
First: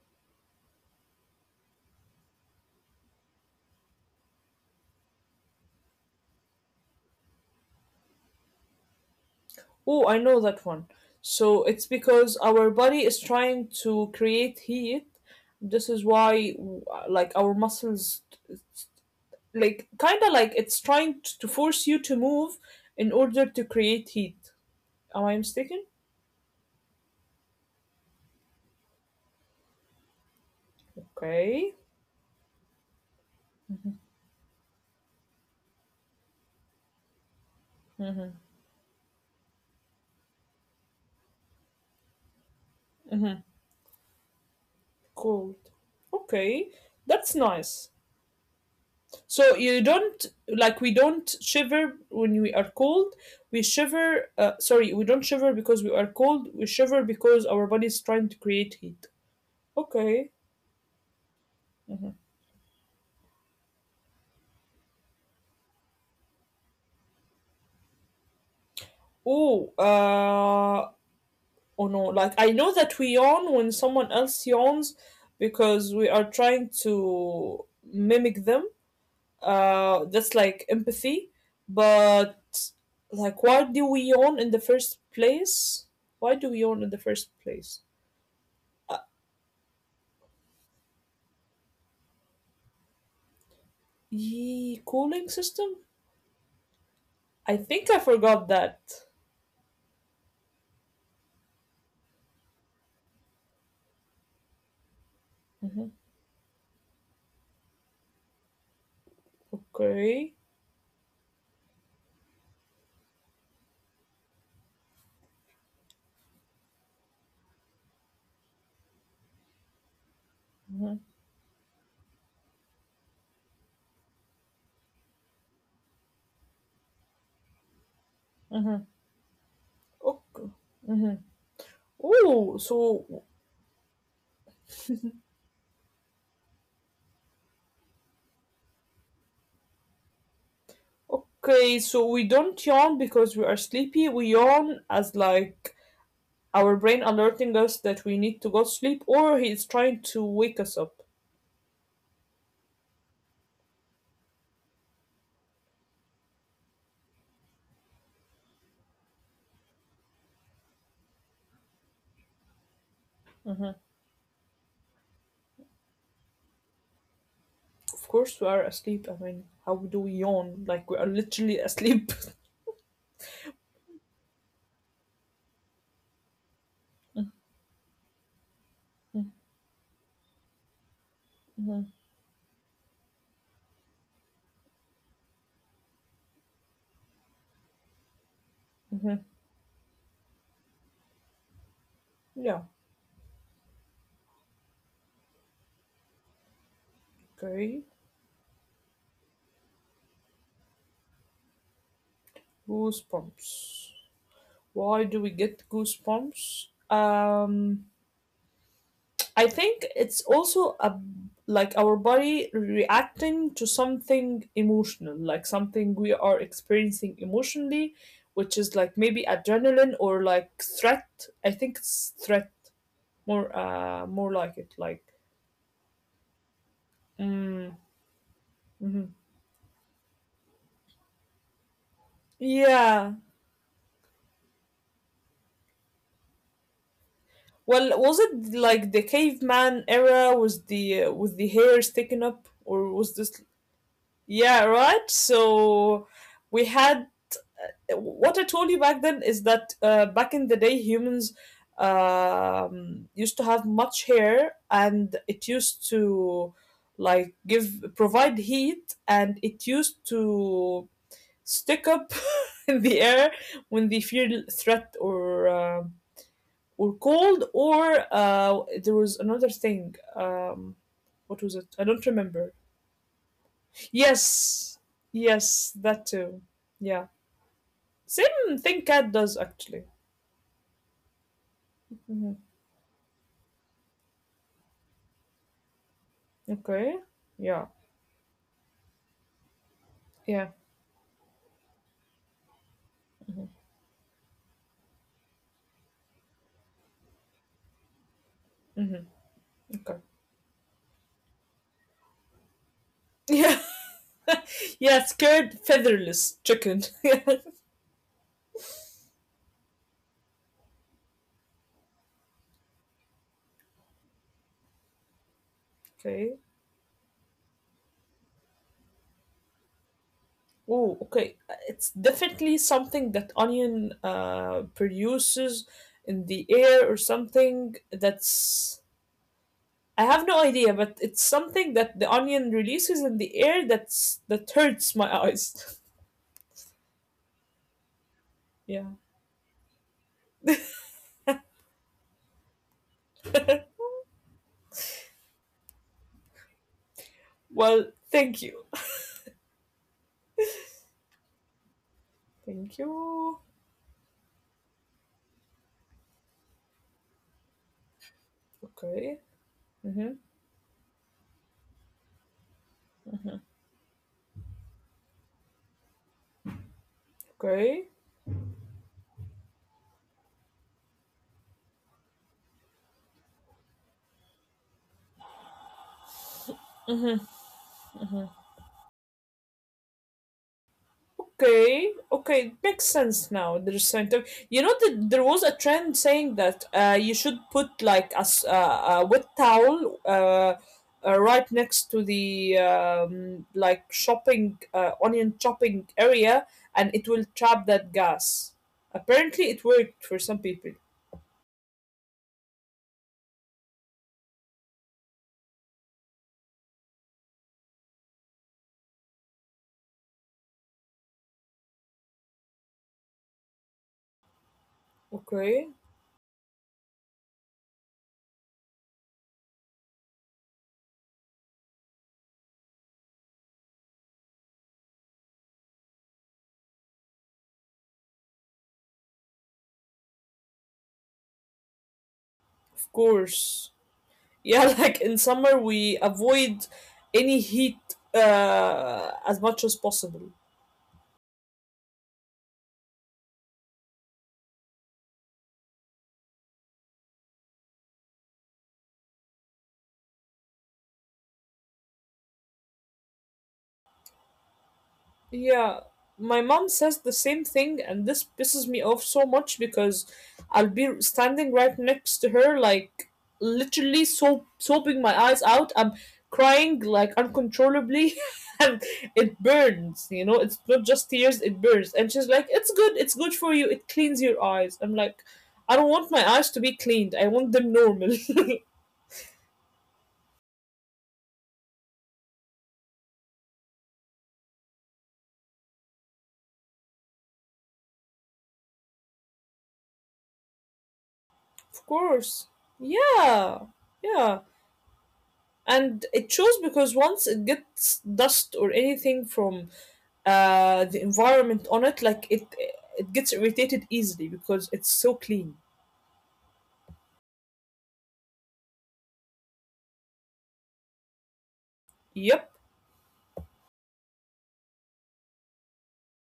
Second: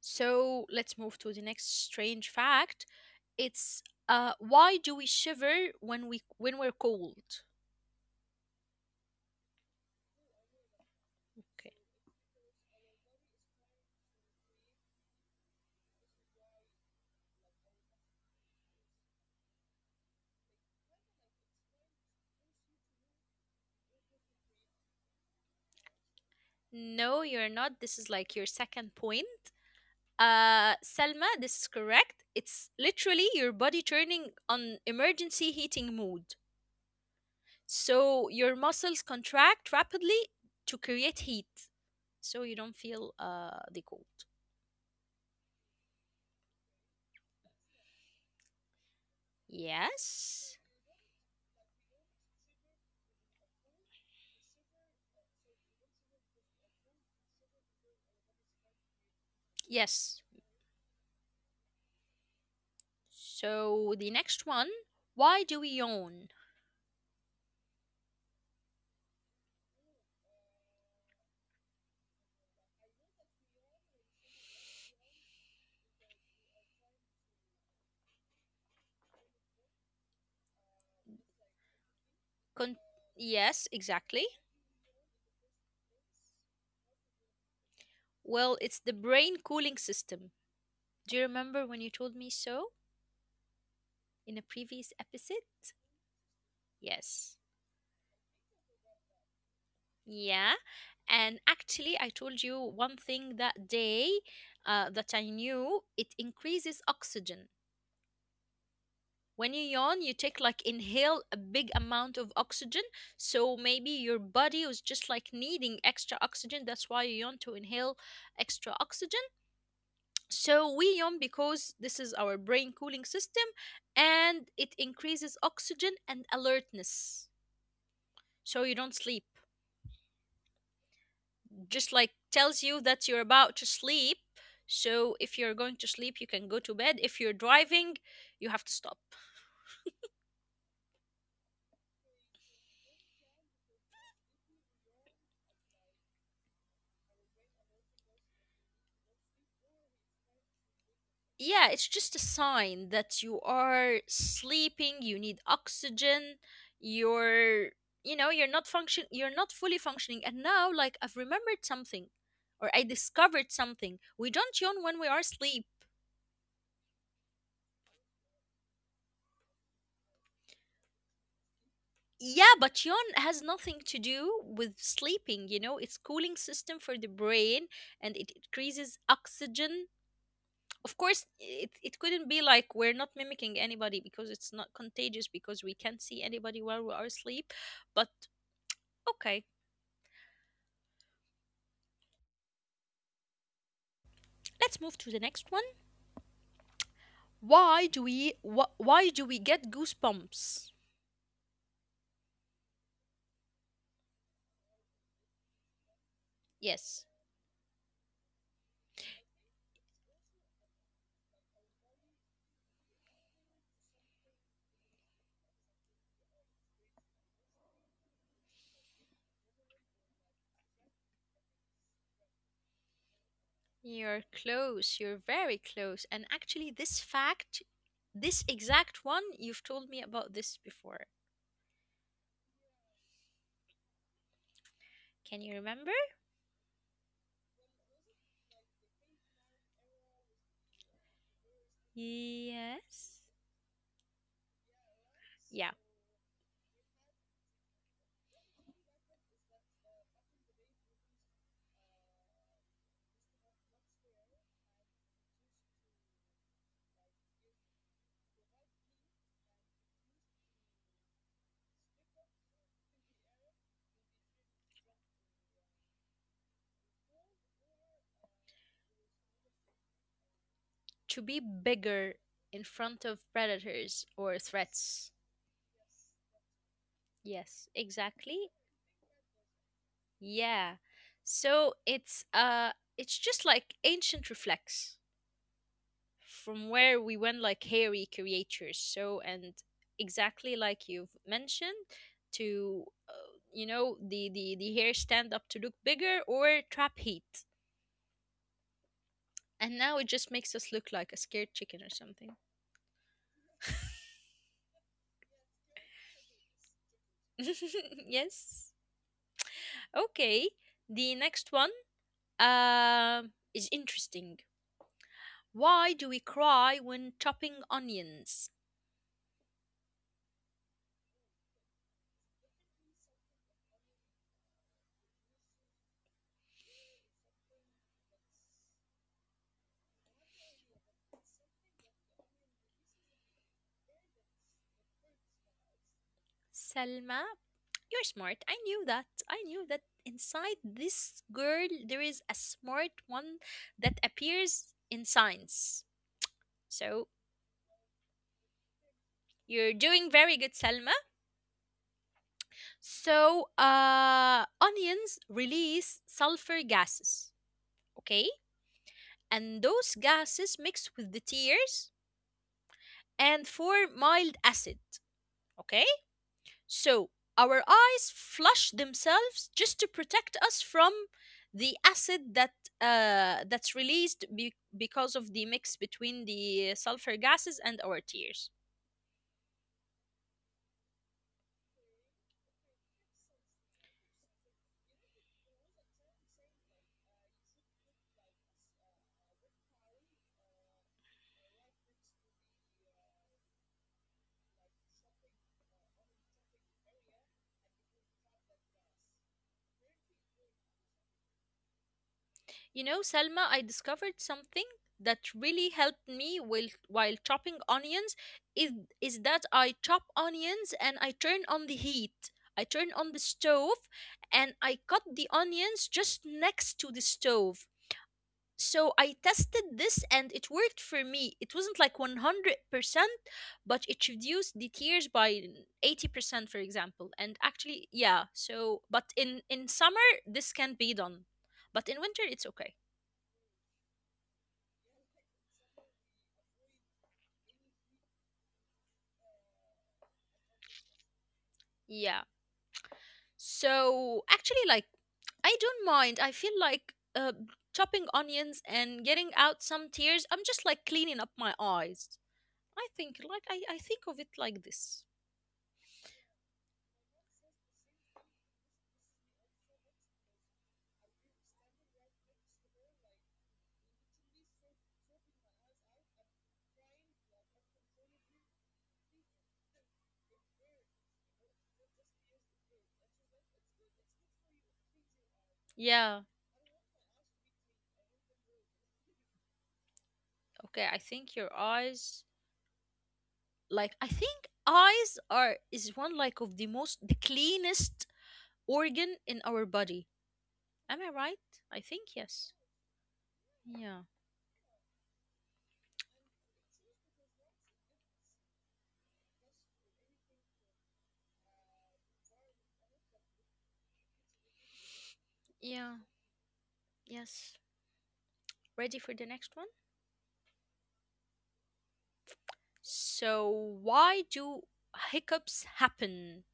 Speaker 1: So let's move to the next strange fact. It's, uh, why do we shiver when we when we're cold?
Speaker 2: Oh, I know that one.
Speaker 1: Okay.
Speaker 2: So it's because our body is trying to create heat. This is why, like, our muscles, like, kind of like it's trying t- to force you to move in order to create heat. Am I mistaken?
Speaker 1: No, you're not. This is like your second point. Uh, Salma, this is
Speaker 2: Okay,
Speaker 1: correct. It's literally your body turning on emergency heating mode. So your muscles contract rapidly to create heat, so you don't feel uh, the cold.
Speaker 2: cold. Okay, that's nice. So you don't
Speaker 1: Yes.
Speaker 2: like we don't shiver when we are cold. We shiver. Uh, sorry, we don't shiver because we are cold. We shiver because our body is trying to create heat.
Speaker 1: Yes.
Speaker 2: Okay.
Speaker 1: So the next one, why do we yawn?
Speaker 2: Oh. Uh. Oh no. Like I know that we yawn when someone else yawns because we are trying to mimic them. Uh. That's like empathy. But
Speaker 1: Con- yes,
Speaker 2: like, why do
Speaker 1: exactly.
Speaker 2: we yawn in the first place? Why do we yawn in the first place?
Speaker 1: Well, it's the brain cooling system. Do you remember when you told me so, in a previous
Speaker 2: Ye
Speaker 1: episode?
Speaker 2: cooling system?
Speaker 1: Yes.
Speaker 2: I think I forgot that.
Speaker 1: Yeah. And actually, I told you one thing that day, uh, that I knew it
Speaker 2: Mhm.
Speaker 1: increases oxygen. When you yawn, you take like
Speaker 2: Okay.
Speaker 1: inhale a big amount of oxygen. So maybe your body was just like needing extra oxygen. That's why you yawn, to inhale extra oxygen. So we yawn because this is our brain cooling system, and it increases oxygen and alertness. So you don't
Speaker 2: Hmm.
Speaker 1: sleep.
Speaker 2: Okay. Hmm.
Speaker 1: Just like tells you
Speaker 2: Oh,
Speaker 1: that you're
Speaker 2: so
Speaker 1: about to sleep. So if you're going to sleep, you can go to bed. If you're driving, you have to stop.
Speaker 2: okay, so we don't yawn because we are sleepy. We yawn as like our brain alerting us that we need to go to sleep, or he is trying to wake us up.
Speaker 1: Yeah, it's just a sign that you are sleeping, you need oxygen, you're, you know, you're not function you're not fully functioning. And now like I've remembered something or I discovered something. We don't yawn when we are asleep.
Speaker 2: Of course, we are asleep. I mean, how do we yawn? Like we are literally asleep.
Speaker 1: Yeah, but yawn has nothing to do with sleeping, you know, it's cooling system for the brain, and it increases oxygen. Of course,
Speaker 2: Mm-hmm.
Speaker 1: it, it couldn't be like, we're not mimicking anybody because it's not contagious, because we can't see anybody while we are asleep. But okay,
Speaker 2: Yeah.
Speaker 1: let's move to the next one.
Speaker 2: Okay.
Speaker 1: Why do we wh- why do we get goosebumps?
Speaker 2: Goosebumps. Why do we get goosebumps?
Speaker 1: Yes,
Speaker 2: Um, I think it's also a like our body reacting to something emotional, like something we are experiencing emotionally, which is like maybe adrenaline or like threat. I think it's threat, more uh, more like
Speaker 1: you're
Speaker 2: it like
Speaker 1: close. You're very close. And actually this
Speaker 2: mm,
Speaker 1: fact, this
Speaker 2: mhm,
Speaker 1: exact one, you've told me about this before.
Speaker 2: yeah.
Speaker 1: Can you remember?
Speaker 2: Well, was it like the caveman era was the uh, with the hair sticking up, or was
Speaker 1: Yes.
Speaker 2: this yeah, right?
Speaker 1: Yeah.
Speaker 2: So we had what I told you back then is that uh, back in the day, humans um, used to have much hair, and it used to like give provide heat, and it used to stick up in the air when they feel threat or uh, or cold, or uh, there was another thing. Um, what
Speaker 1: To
Speaker 2: was
Speaker 1: be
Speaker 2: it? I don't
Speaker 1: bigger
Speaker 2: remember.
Speaker 1: in front of predators or
Speaker 2: Yes,
Speaker 1: threats.
Speaker 2: yes, that too. Yeah,
Speaker 1: Yes, exactly.
Speaker 2: same thing cat does actually.
Speaker 1: Yeah. So
Speaker 2: Mhm.
Speaker 1: it's uh, it's just like ancient reflex from
Speaker 2: Okay.
Speaker 1: where we went
Speaker 2: Yeah.
Speaker 1: like hairy creatures. So, and
Speaker 2: Yeah.
Speaker 1: exactly like you've mentioned, to, uh, you know, the the the hair stand up to look bigger or trap heat.
Speaker 2: Mm-hmm.
Speaker 1: And
Speaker 2: Okay.
Speaker 1: now it just makes us look like a scared chicken or something.
Speaker 2: Yeah. Yeah. Scared featherless chicken. Yeah.
Speaker 1: Yes. Okay. The next one, um, is interesting. Why do
Speaker 2: Okay.
Speaker 1: we cry when chopping onions?
Speaker 2: Oh, okay. Uh, It's definitely something that onion uh produces in the air or something that's I have no idea, but it's something that the onion releases in the air that's that hurts my eyes.
Speaker 1: Selma, you're smart. I
Speaker 2: Yeah.
Speaker 1: knew that. I knew that inside this girl there is a smart one that appears in science. So,
Speaker 2: Well, thank you.
Speaker 1: you're doing very good, Selma.
Speaker 2: Thank you.
Speaker 1: So, uh, onions release sulfur gases, okay?
Speaker 2: Okay.
Speaker 1: And those
Speaker 2: Mm-hmm.
Speaker 1: gases mix with the tears and form mild acid, okay? So, our
Speaker 2: Okay.
Speaker 1: eyes flush themselves just to protect us from the acid that, uh, that's released be- because of the mix between the sulfur gases and our tears.
Speaker 2: Okay, okay, it makes sense now. There's scientific. You know that there was a trend saying that uh, you should put like a, s- uh, a wet towel uh, uh, right next to the um, like shopping uh, onion chopping area, and it will trap that gas. Apparently, it worked for some people.
Speaker 1: You know, Selma, I discovered something that really helped me while, while chopping onions is, is that I chop onions and I turn on the heat. I turn on the stove and I cut the
Speaker 2: Okay,
Speaker 1: onions just next to the stove. So I tested this and it worked for me. It wasn't like one hundred percent, but it reduced the tears by eighty percent, for example. And actually, yeah, so, but in, in summer, this can be done. But in winter, it's okay.
Speaker 2: of course. Yeah, like in summer, we avoid any heat uh, as much as possible.
Speaker 1: Yeah. So actually, like, I don't mind. I feel like uh, chopping onions and getting out some tears. I'm just like cleaning up my eyes. I think, like, I, I think of it like this.
Speaker 2: Yeah, my mom says the same thing, and this pisses me off so much because I'll be standing right next to her, like literally so soaping my eyes out. I'm crying like uncontrollably, and it burns. You know, it's not just tears; it burns. And she's like, "It's good. It's good for you. It cleans your eyes." I'm like, "I don't
Speaker 1: Yeah.
Speaker 2: want my eyes to be cleaned. I want them normal." Of
Speaker 1: Okay. I think your eyes, like, I think eyes are is one like of the most the cleanest organ in our body. Am I right? I think yes.
Speaker 2: course. Yeah.
Speaker 1: Yeah.
Speaker 2: Yeah. And it shows because once it gets dust or anything from uh, the environment on it, like it it gets irritated easily because it's so clean.
Speaker 1: Yeah. Yes. Ready for the next one?
Speaker 2: Yep.
Speaker 1: So, why do hiccups happen?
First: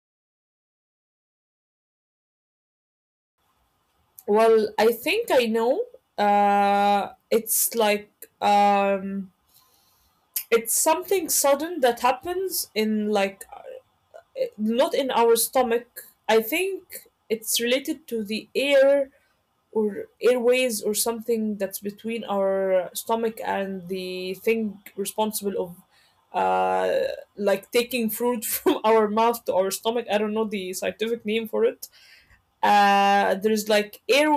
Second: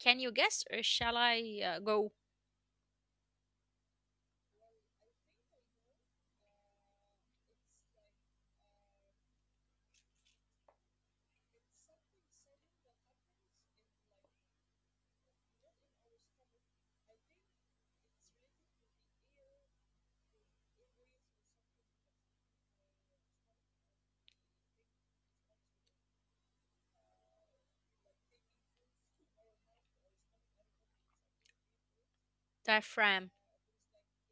Speaker 1: Can you guess or shall I uh, go?
Speaker 2: Well i think i know uh, It's like um, it's something sudden that happens in like eh, not in our stomach. I think it's related to the air or airways or something that's between our stomach and the thing responsible of uh like taking fruit from our mouth to our stomach. I don't know the scientific name for it.
Speaker 1: Diaphragm.
Speaker 2: Uh, there's like air.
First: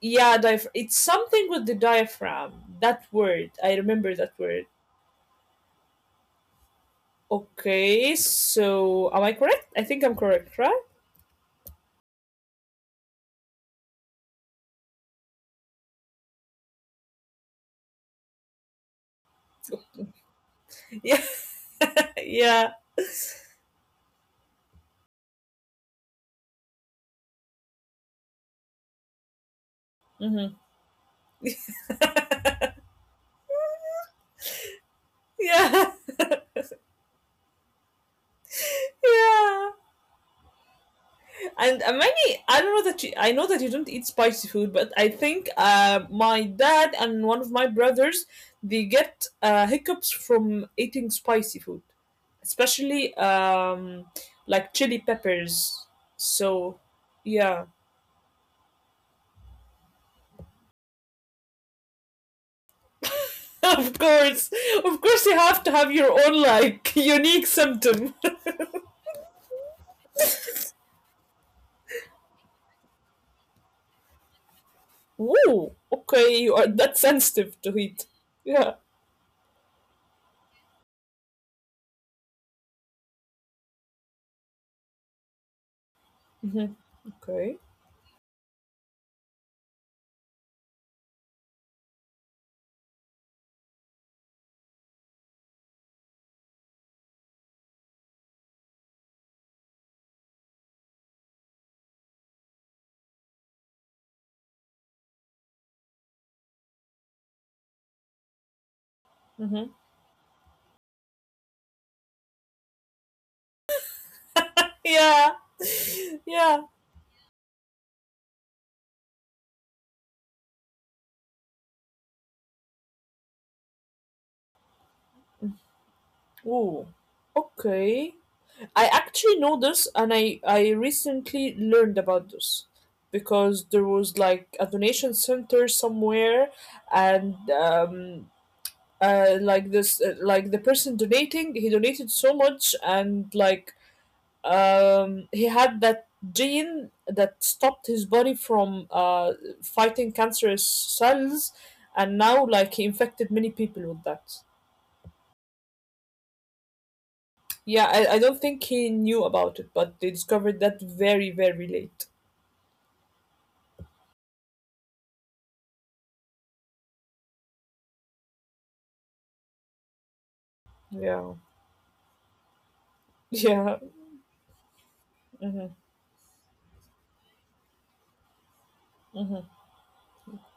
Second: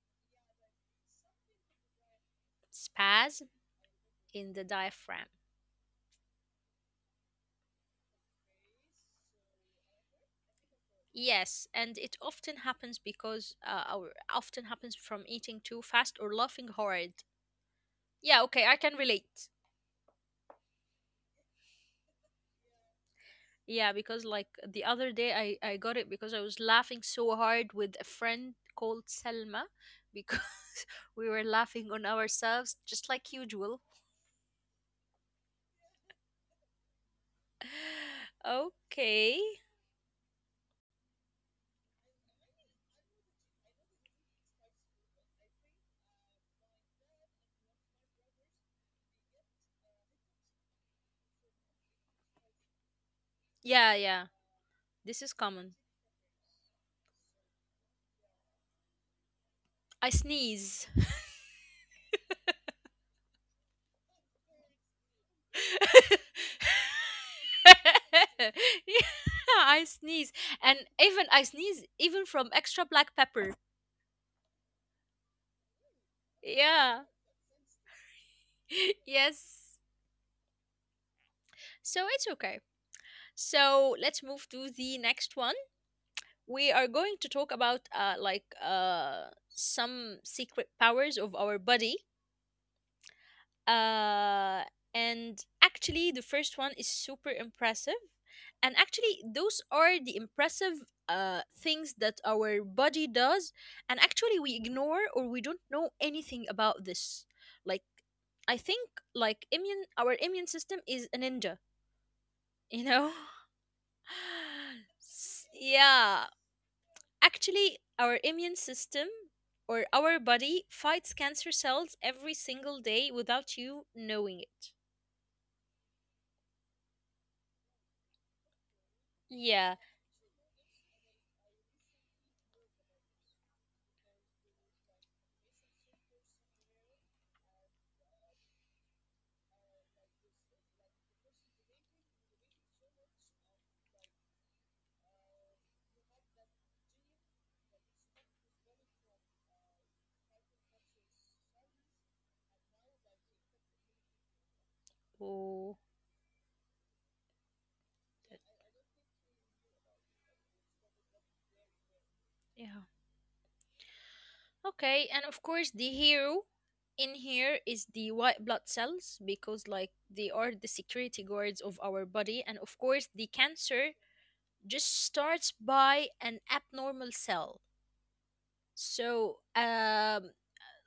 Speaker 2: Yeah diaph- it's something with the diaphragm. That word,
Speaker 1: Spasm
Speaker 2: I remember that
Speaker 1: in
Speaker 2: word.
Speaker 1: the diaphragm.
Speaker 2: Okay, so am I correct? I think I'm correct, right?
Speaker 1: Yes, and it often happens because uh, our often happens from eating too fast or laughing hard. Yeah, okay, I can relate.
Speaker 2: Yeah, yeah.
Speaker 1: Yeah, because like the other day I I got it because I was laughing so hard with a friend called Selma because
Speaker 2: Hmm.
Speaker 1: we were laughing on ourselves just like usual.
Speaker 2: Yeah.
Speaker 1: Okay.
Speaker 2: Yeah. And uh, many, I don't know that you, I know that you don't eat spicy food, but I think uh, my dad and one of my brothers, they get uh, hiccups from eating spicy food, especially
Speaker 1: Yeah, yeah.
Speaker 2: um,
Speaker 1: This
Speaker 2: like
Speaker 1: is
Speaker 2: chili
Speaker 1: common.
Speaker 2: peppers. So, yeah,
Speaker 1: I sneeze.
Speaker 2: of course, of course, you have to have your own like
Speaker 1: Yeah,
Speaker 2: unique symptom.
Speaker 1: I sneeze. And even I sneeze even from extra black pepper.
Speaker 2: Woo, okay, you are
Speaker 1: Yeah.
Speaker 2: that sensitive to heat. Yeah.
Speaker 1: Yes. So it's okay. So let's move to the next one. We are
Speaker 2: Hmm.
Speaker 1: going to talk about
Speaker 2: Okay.
Speaker 1: uh, like uh, some secret powers of our body. Uh, and actually, the first one is super impressive. And actually, those are the impressive uh, things that our body does. And actually, we ignore or we don't know anything about this. Like, I think like immune,
Speaker 2: Hmm.
Speaker 1: our immune system is a ninja, you know? S-
Speaker 2: Yeah,
Speaker 1: yeah
Speaker 2: yeah.
Speaker 1: Actually, our immune system or our body fights cancer cells every single day without you knowing it.
Speaker 2: Oh, okay. I actually
Speaker 1: Yeah.
Speaker 2: know this, and I I recently learned about this because there was like a donation center somewhere, and um, uh, like this, uh, like the person donating, he donated so much, and like um, he had that gene that stopped his body from uh fighting cancerous cells, and now like he infected many people with that.
Speaker 1: Oh,
Speaker 2: Yeah,
Speaker 1: that-
Speaker 2: I, I don't think he knew about it, but they discovered that very, very late.
Speaker 1: yeah. Okay, and of course, the hero in here is the white blood cells because, like, they are the security guards
Speaker 2: Yeah.
Speaker 1: of our body, and of course, the cancer
Speaker 2: Yeah.
Speaker 1: just starts
Speaker 2: Hmm.
Speaker 1: by an abnormal cell. So,
Speaker 2: Hmm.
Speaker 1: um,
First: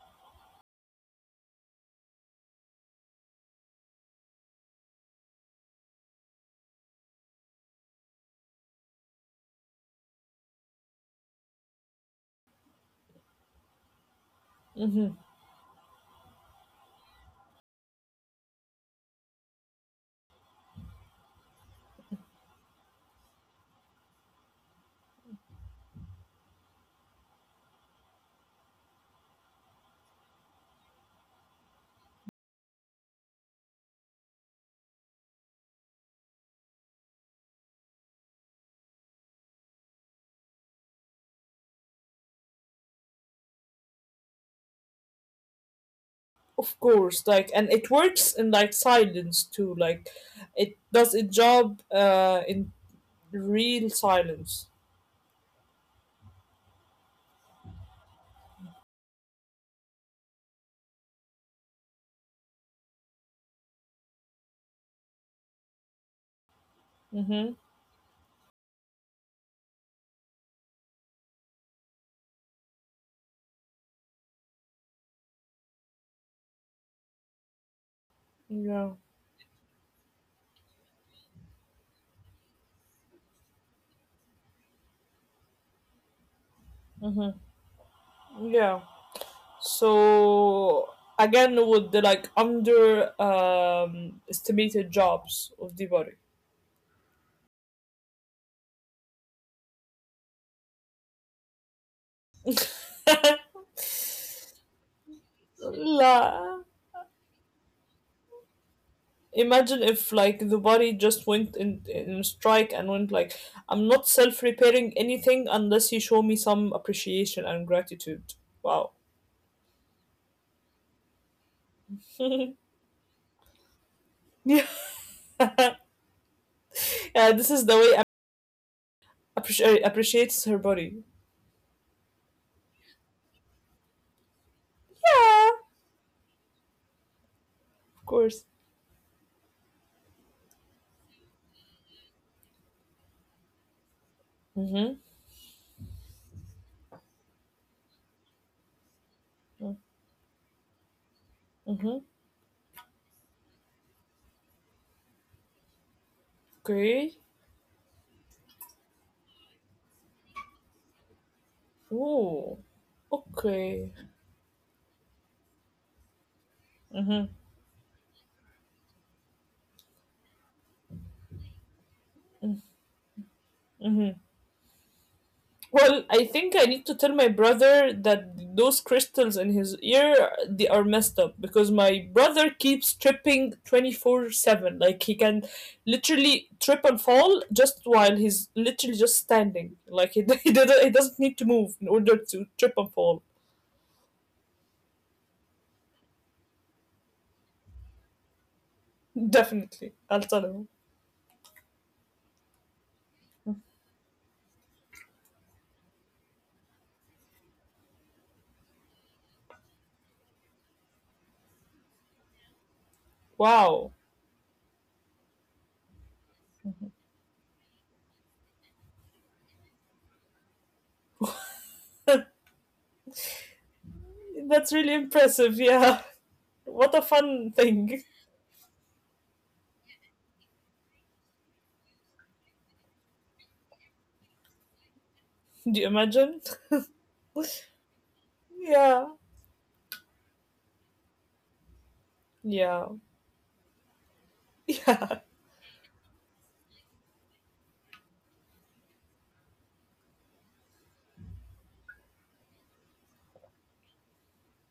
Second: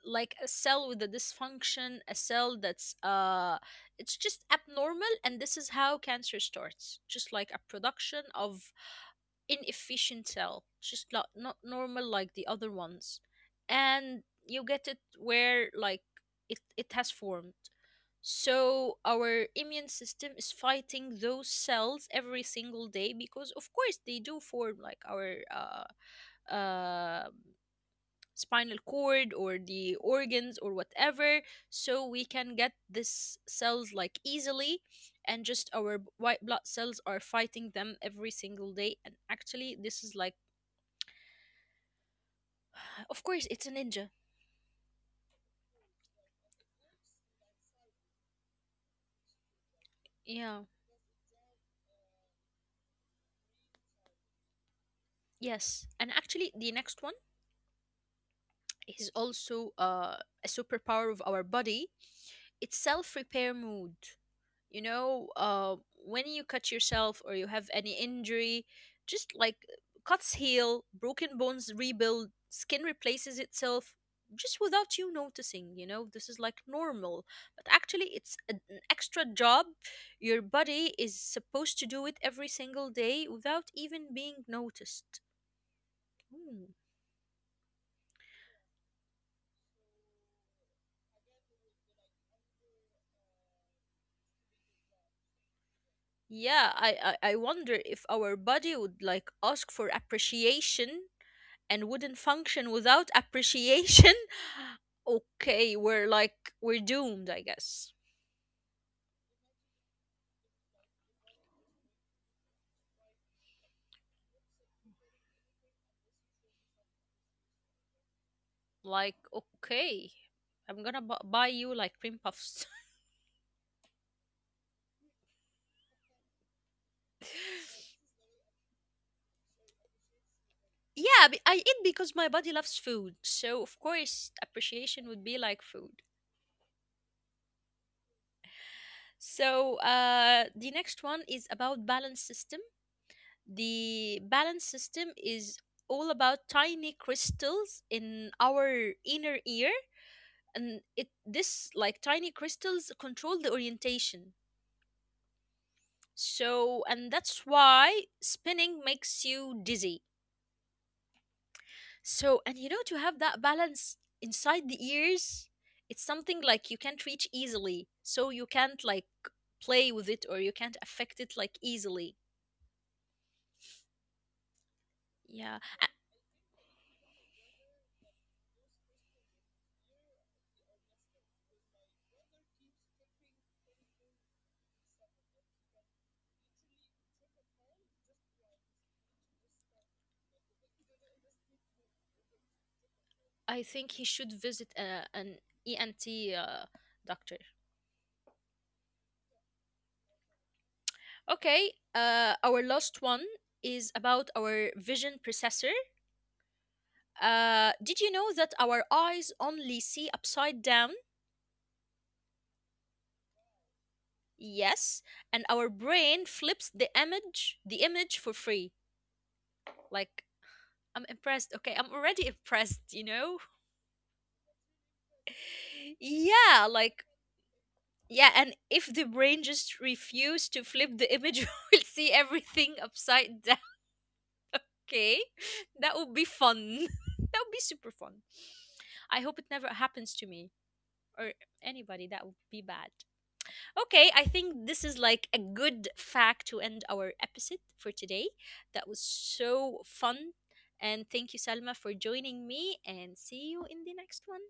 Speaker 1: like a cell with a dysfunction, a cell that's uh, it's just abnormal, and this is how cancer starts, just like a production of inefficient cell, just like not normal like the other ones, and you
Speaker 2: Hmm.
Speaker 1: get it where like it it has formed. So our immune system is fighting those cells every single day because of course they do form like our uh, uh, spinal cord or the organs or whatever. So we can get these cells like easily and just our b- white blood cells are fighting them every single day and actually this is like. Of course, it's a ninja.
Speaker 2: Of course. Like, and it works in like silence too. Like it
Speaker 1: Yeah.
Speaker 2: does its job uh in real silence.
Speaker 1: Yes. And actually, the next one is also uh, a superpower of our body. It's self repair mode. You know uh, when you cut yourself
Speaker 2: Mm-hmm.
Speaker 1: or you have any injury just like cuts heal, broken bones rebuild, skin replaces itself just without you noticing. You know, this is like normal, but actually it's a-
Speaker 2: Yeah.
Speaker 1: an extra job your body is supposed to do it every single day without even being noticed. Hmm.
Speaker 2: Yeah. So again with the like under um estimated jobs of the body.
Speaker 1: yeah I, I i wonder if our body would like ask for appreciation and wouldn't function without appreciation, okay,
Speaker 2: La.
Speaker 1: we're like we're doomed, I guess.
Speaker 2: Imagine if like the body just went in, in strike and went like, I'm not self repairing anything unless you show me some appreciation and gratitude. Wow.
Speaker 1: Like, okay, I'm gonna bu- buy you like cream puffs.
Speaker 2: Yeah. Yeah, this is the way appreci- appreciates her body.
Speaker 1: Yeah, be- I eat because my body loves food, so of course appreciation would
Speaker 2: Yeah,
Speaker 1: be like food.
Speaker 2: of course.
Speaker 1: So uh, the next one is about balance system. The balance
Speaker 2: Mm-hmm.
Speaker 1: system is all about tiny crystals in our inner ear and it this like tiny crystals control the orientation. So
Speaker 2: Okay.
Speaker 1: and that's why spinning makes you dizzy.
Speaker 2: Oh,
Speaker 1: So and you know to have that
Speaker 2: okay.
Speaker 1: balance inside the ears, it's something like you can't reach easily. So you can't like play with it or you can't affect it like easily. Yeah.
Speaker 2: Well,
Speaker 1: A-
Speaker 2: I think I need to tell my brother that those crystals in his ear, they are messed up because my brother keeps tripping twenty-four seven. Like he can literally trip and fall just while he's literally just standing. Like he he, doesn't, he doesn't need to move in order to trip and fall.
Speaker 1: I think he should visit uh, an E N T uh, doctor.
Speaker 2: Definitely. I'll tell him.
Speaker 1: Okay, uh, our last one is about our vision processor. Uh, did you know that our eyes only see upside down?
Speaker 2: Wow.
Speaker 1: Yes, and our brain flips the image, the image for free. Like I'm impressed. Okay, I'm already impressed, you know?
Speaker 2: That's really impressive. Yeah.
Speaker 1: Yeah,
Speaker 2: What a
Speaker 1: like
Speaker 2: fun thing.
Speaker 1: yeah, and if the brain just refuse to flip the image, we'll see everything upside down. Okay?
Speaker 2: Do you
Speaker 1: That would
Speaker 2: imagine?
Speaker 1: be fun. That would be super fun.
Speaker 2: Yeah.
Speaker 1: I hope it never happens to me or anybody. That would be
Speaker 2: Yeah.
Speaker 1: bad. Okay, I think this is
Speaker 2: Yeah.
Speaker 1: like a good fact to end our episode for today. That was so fun. And thank you, Salma, for joining me. And see you in the next one.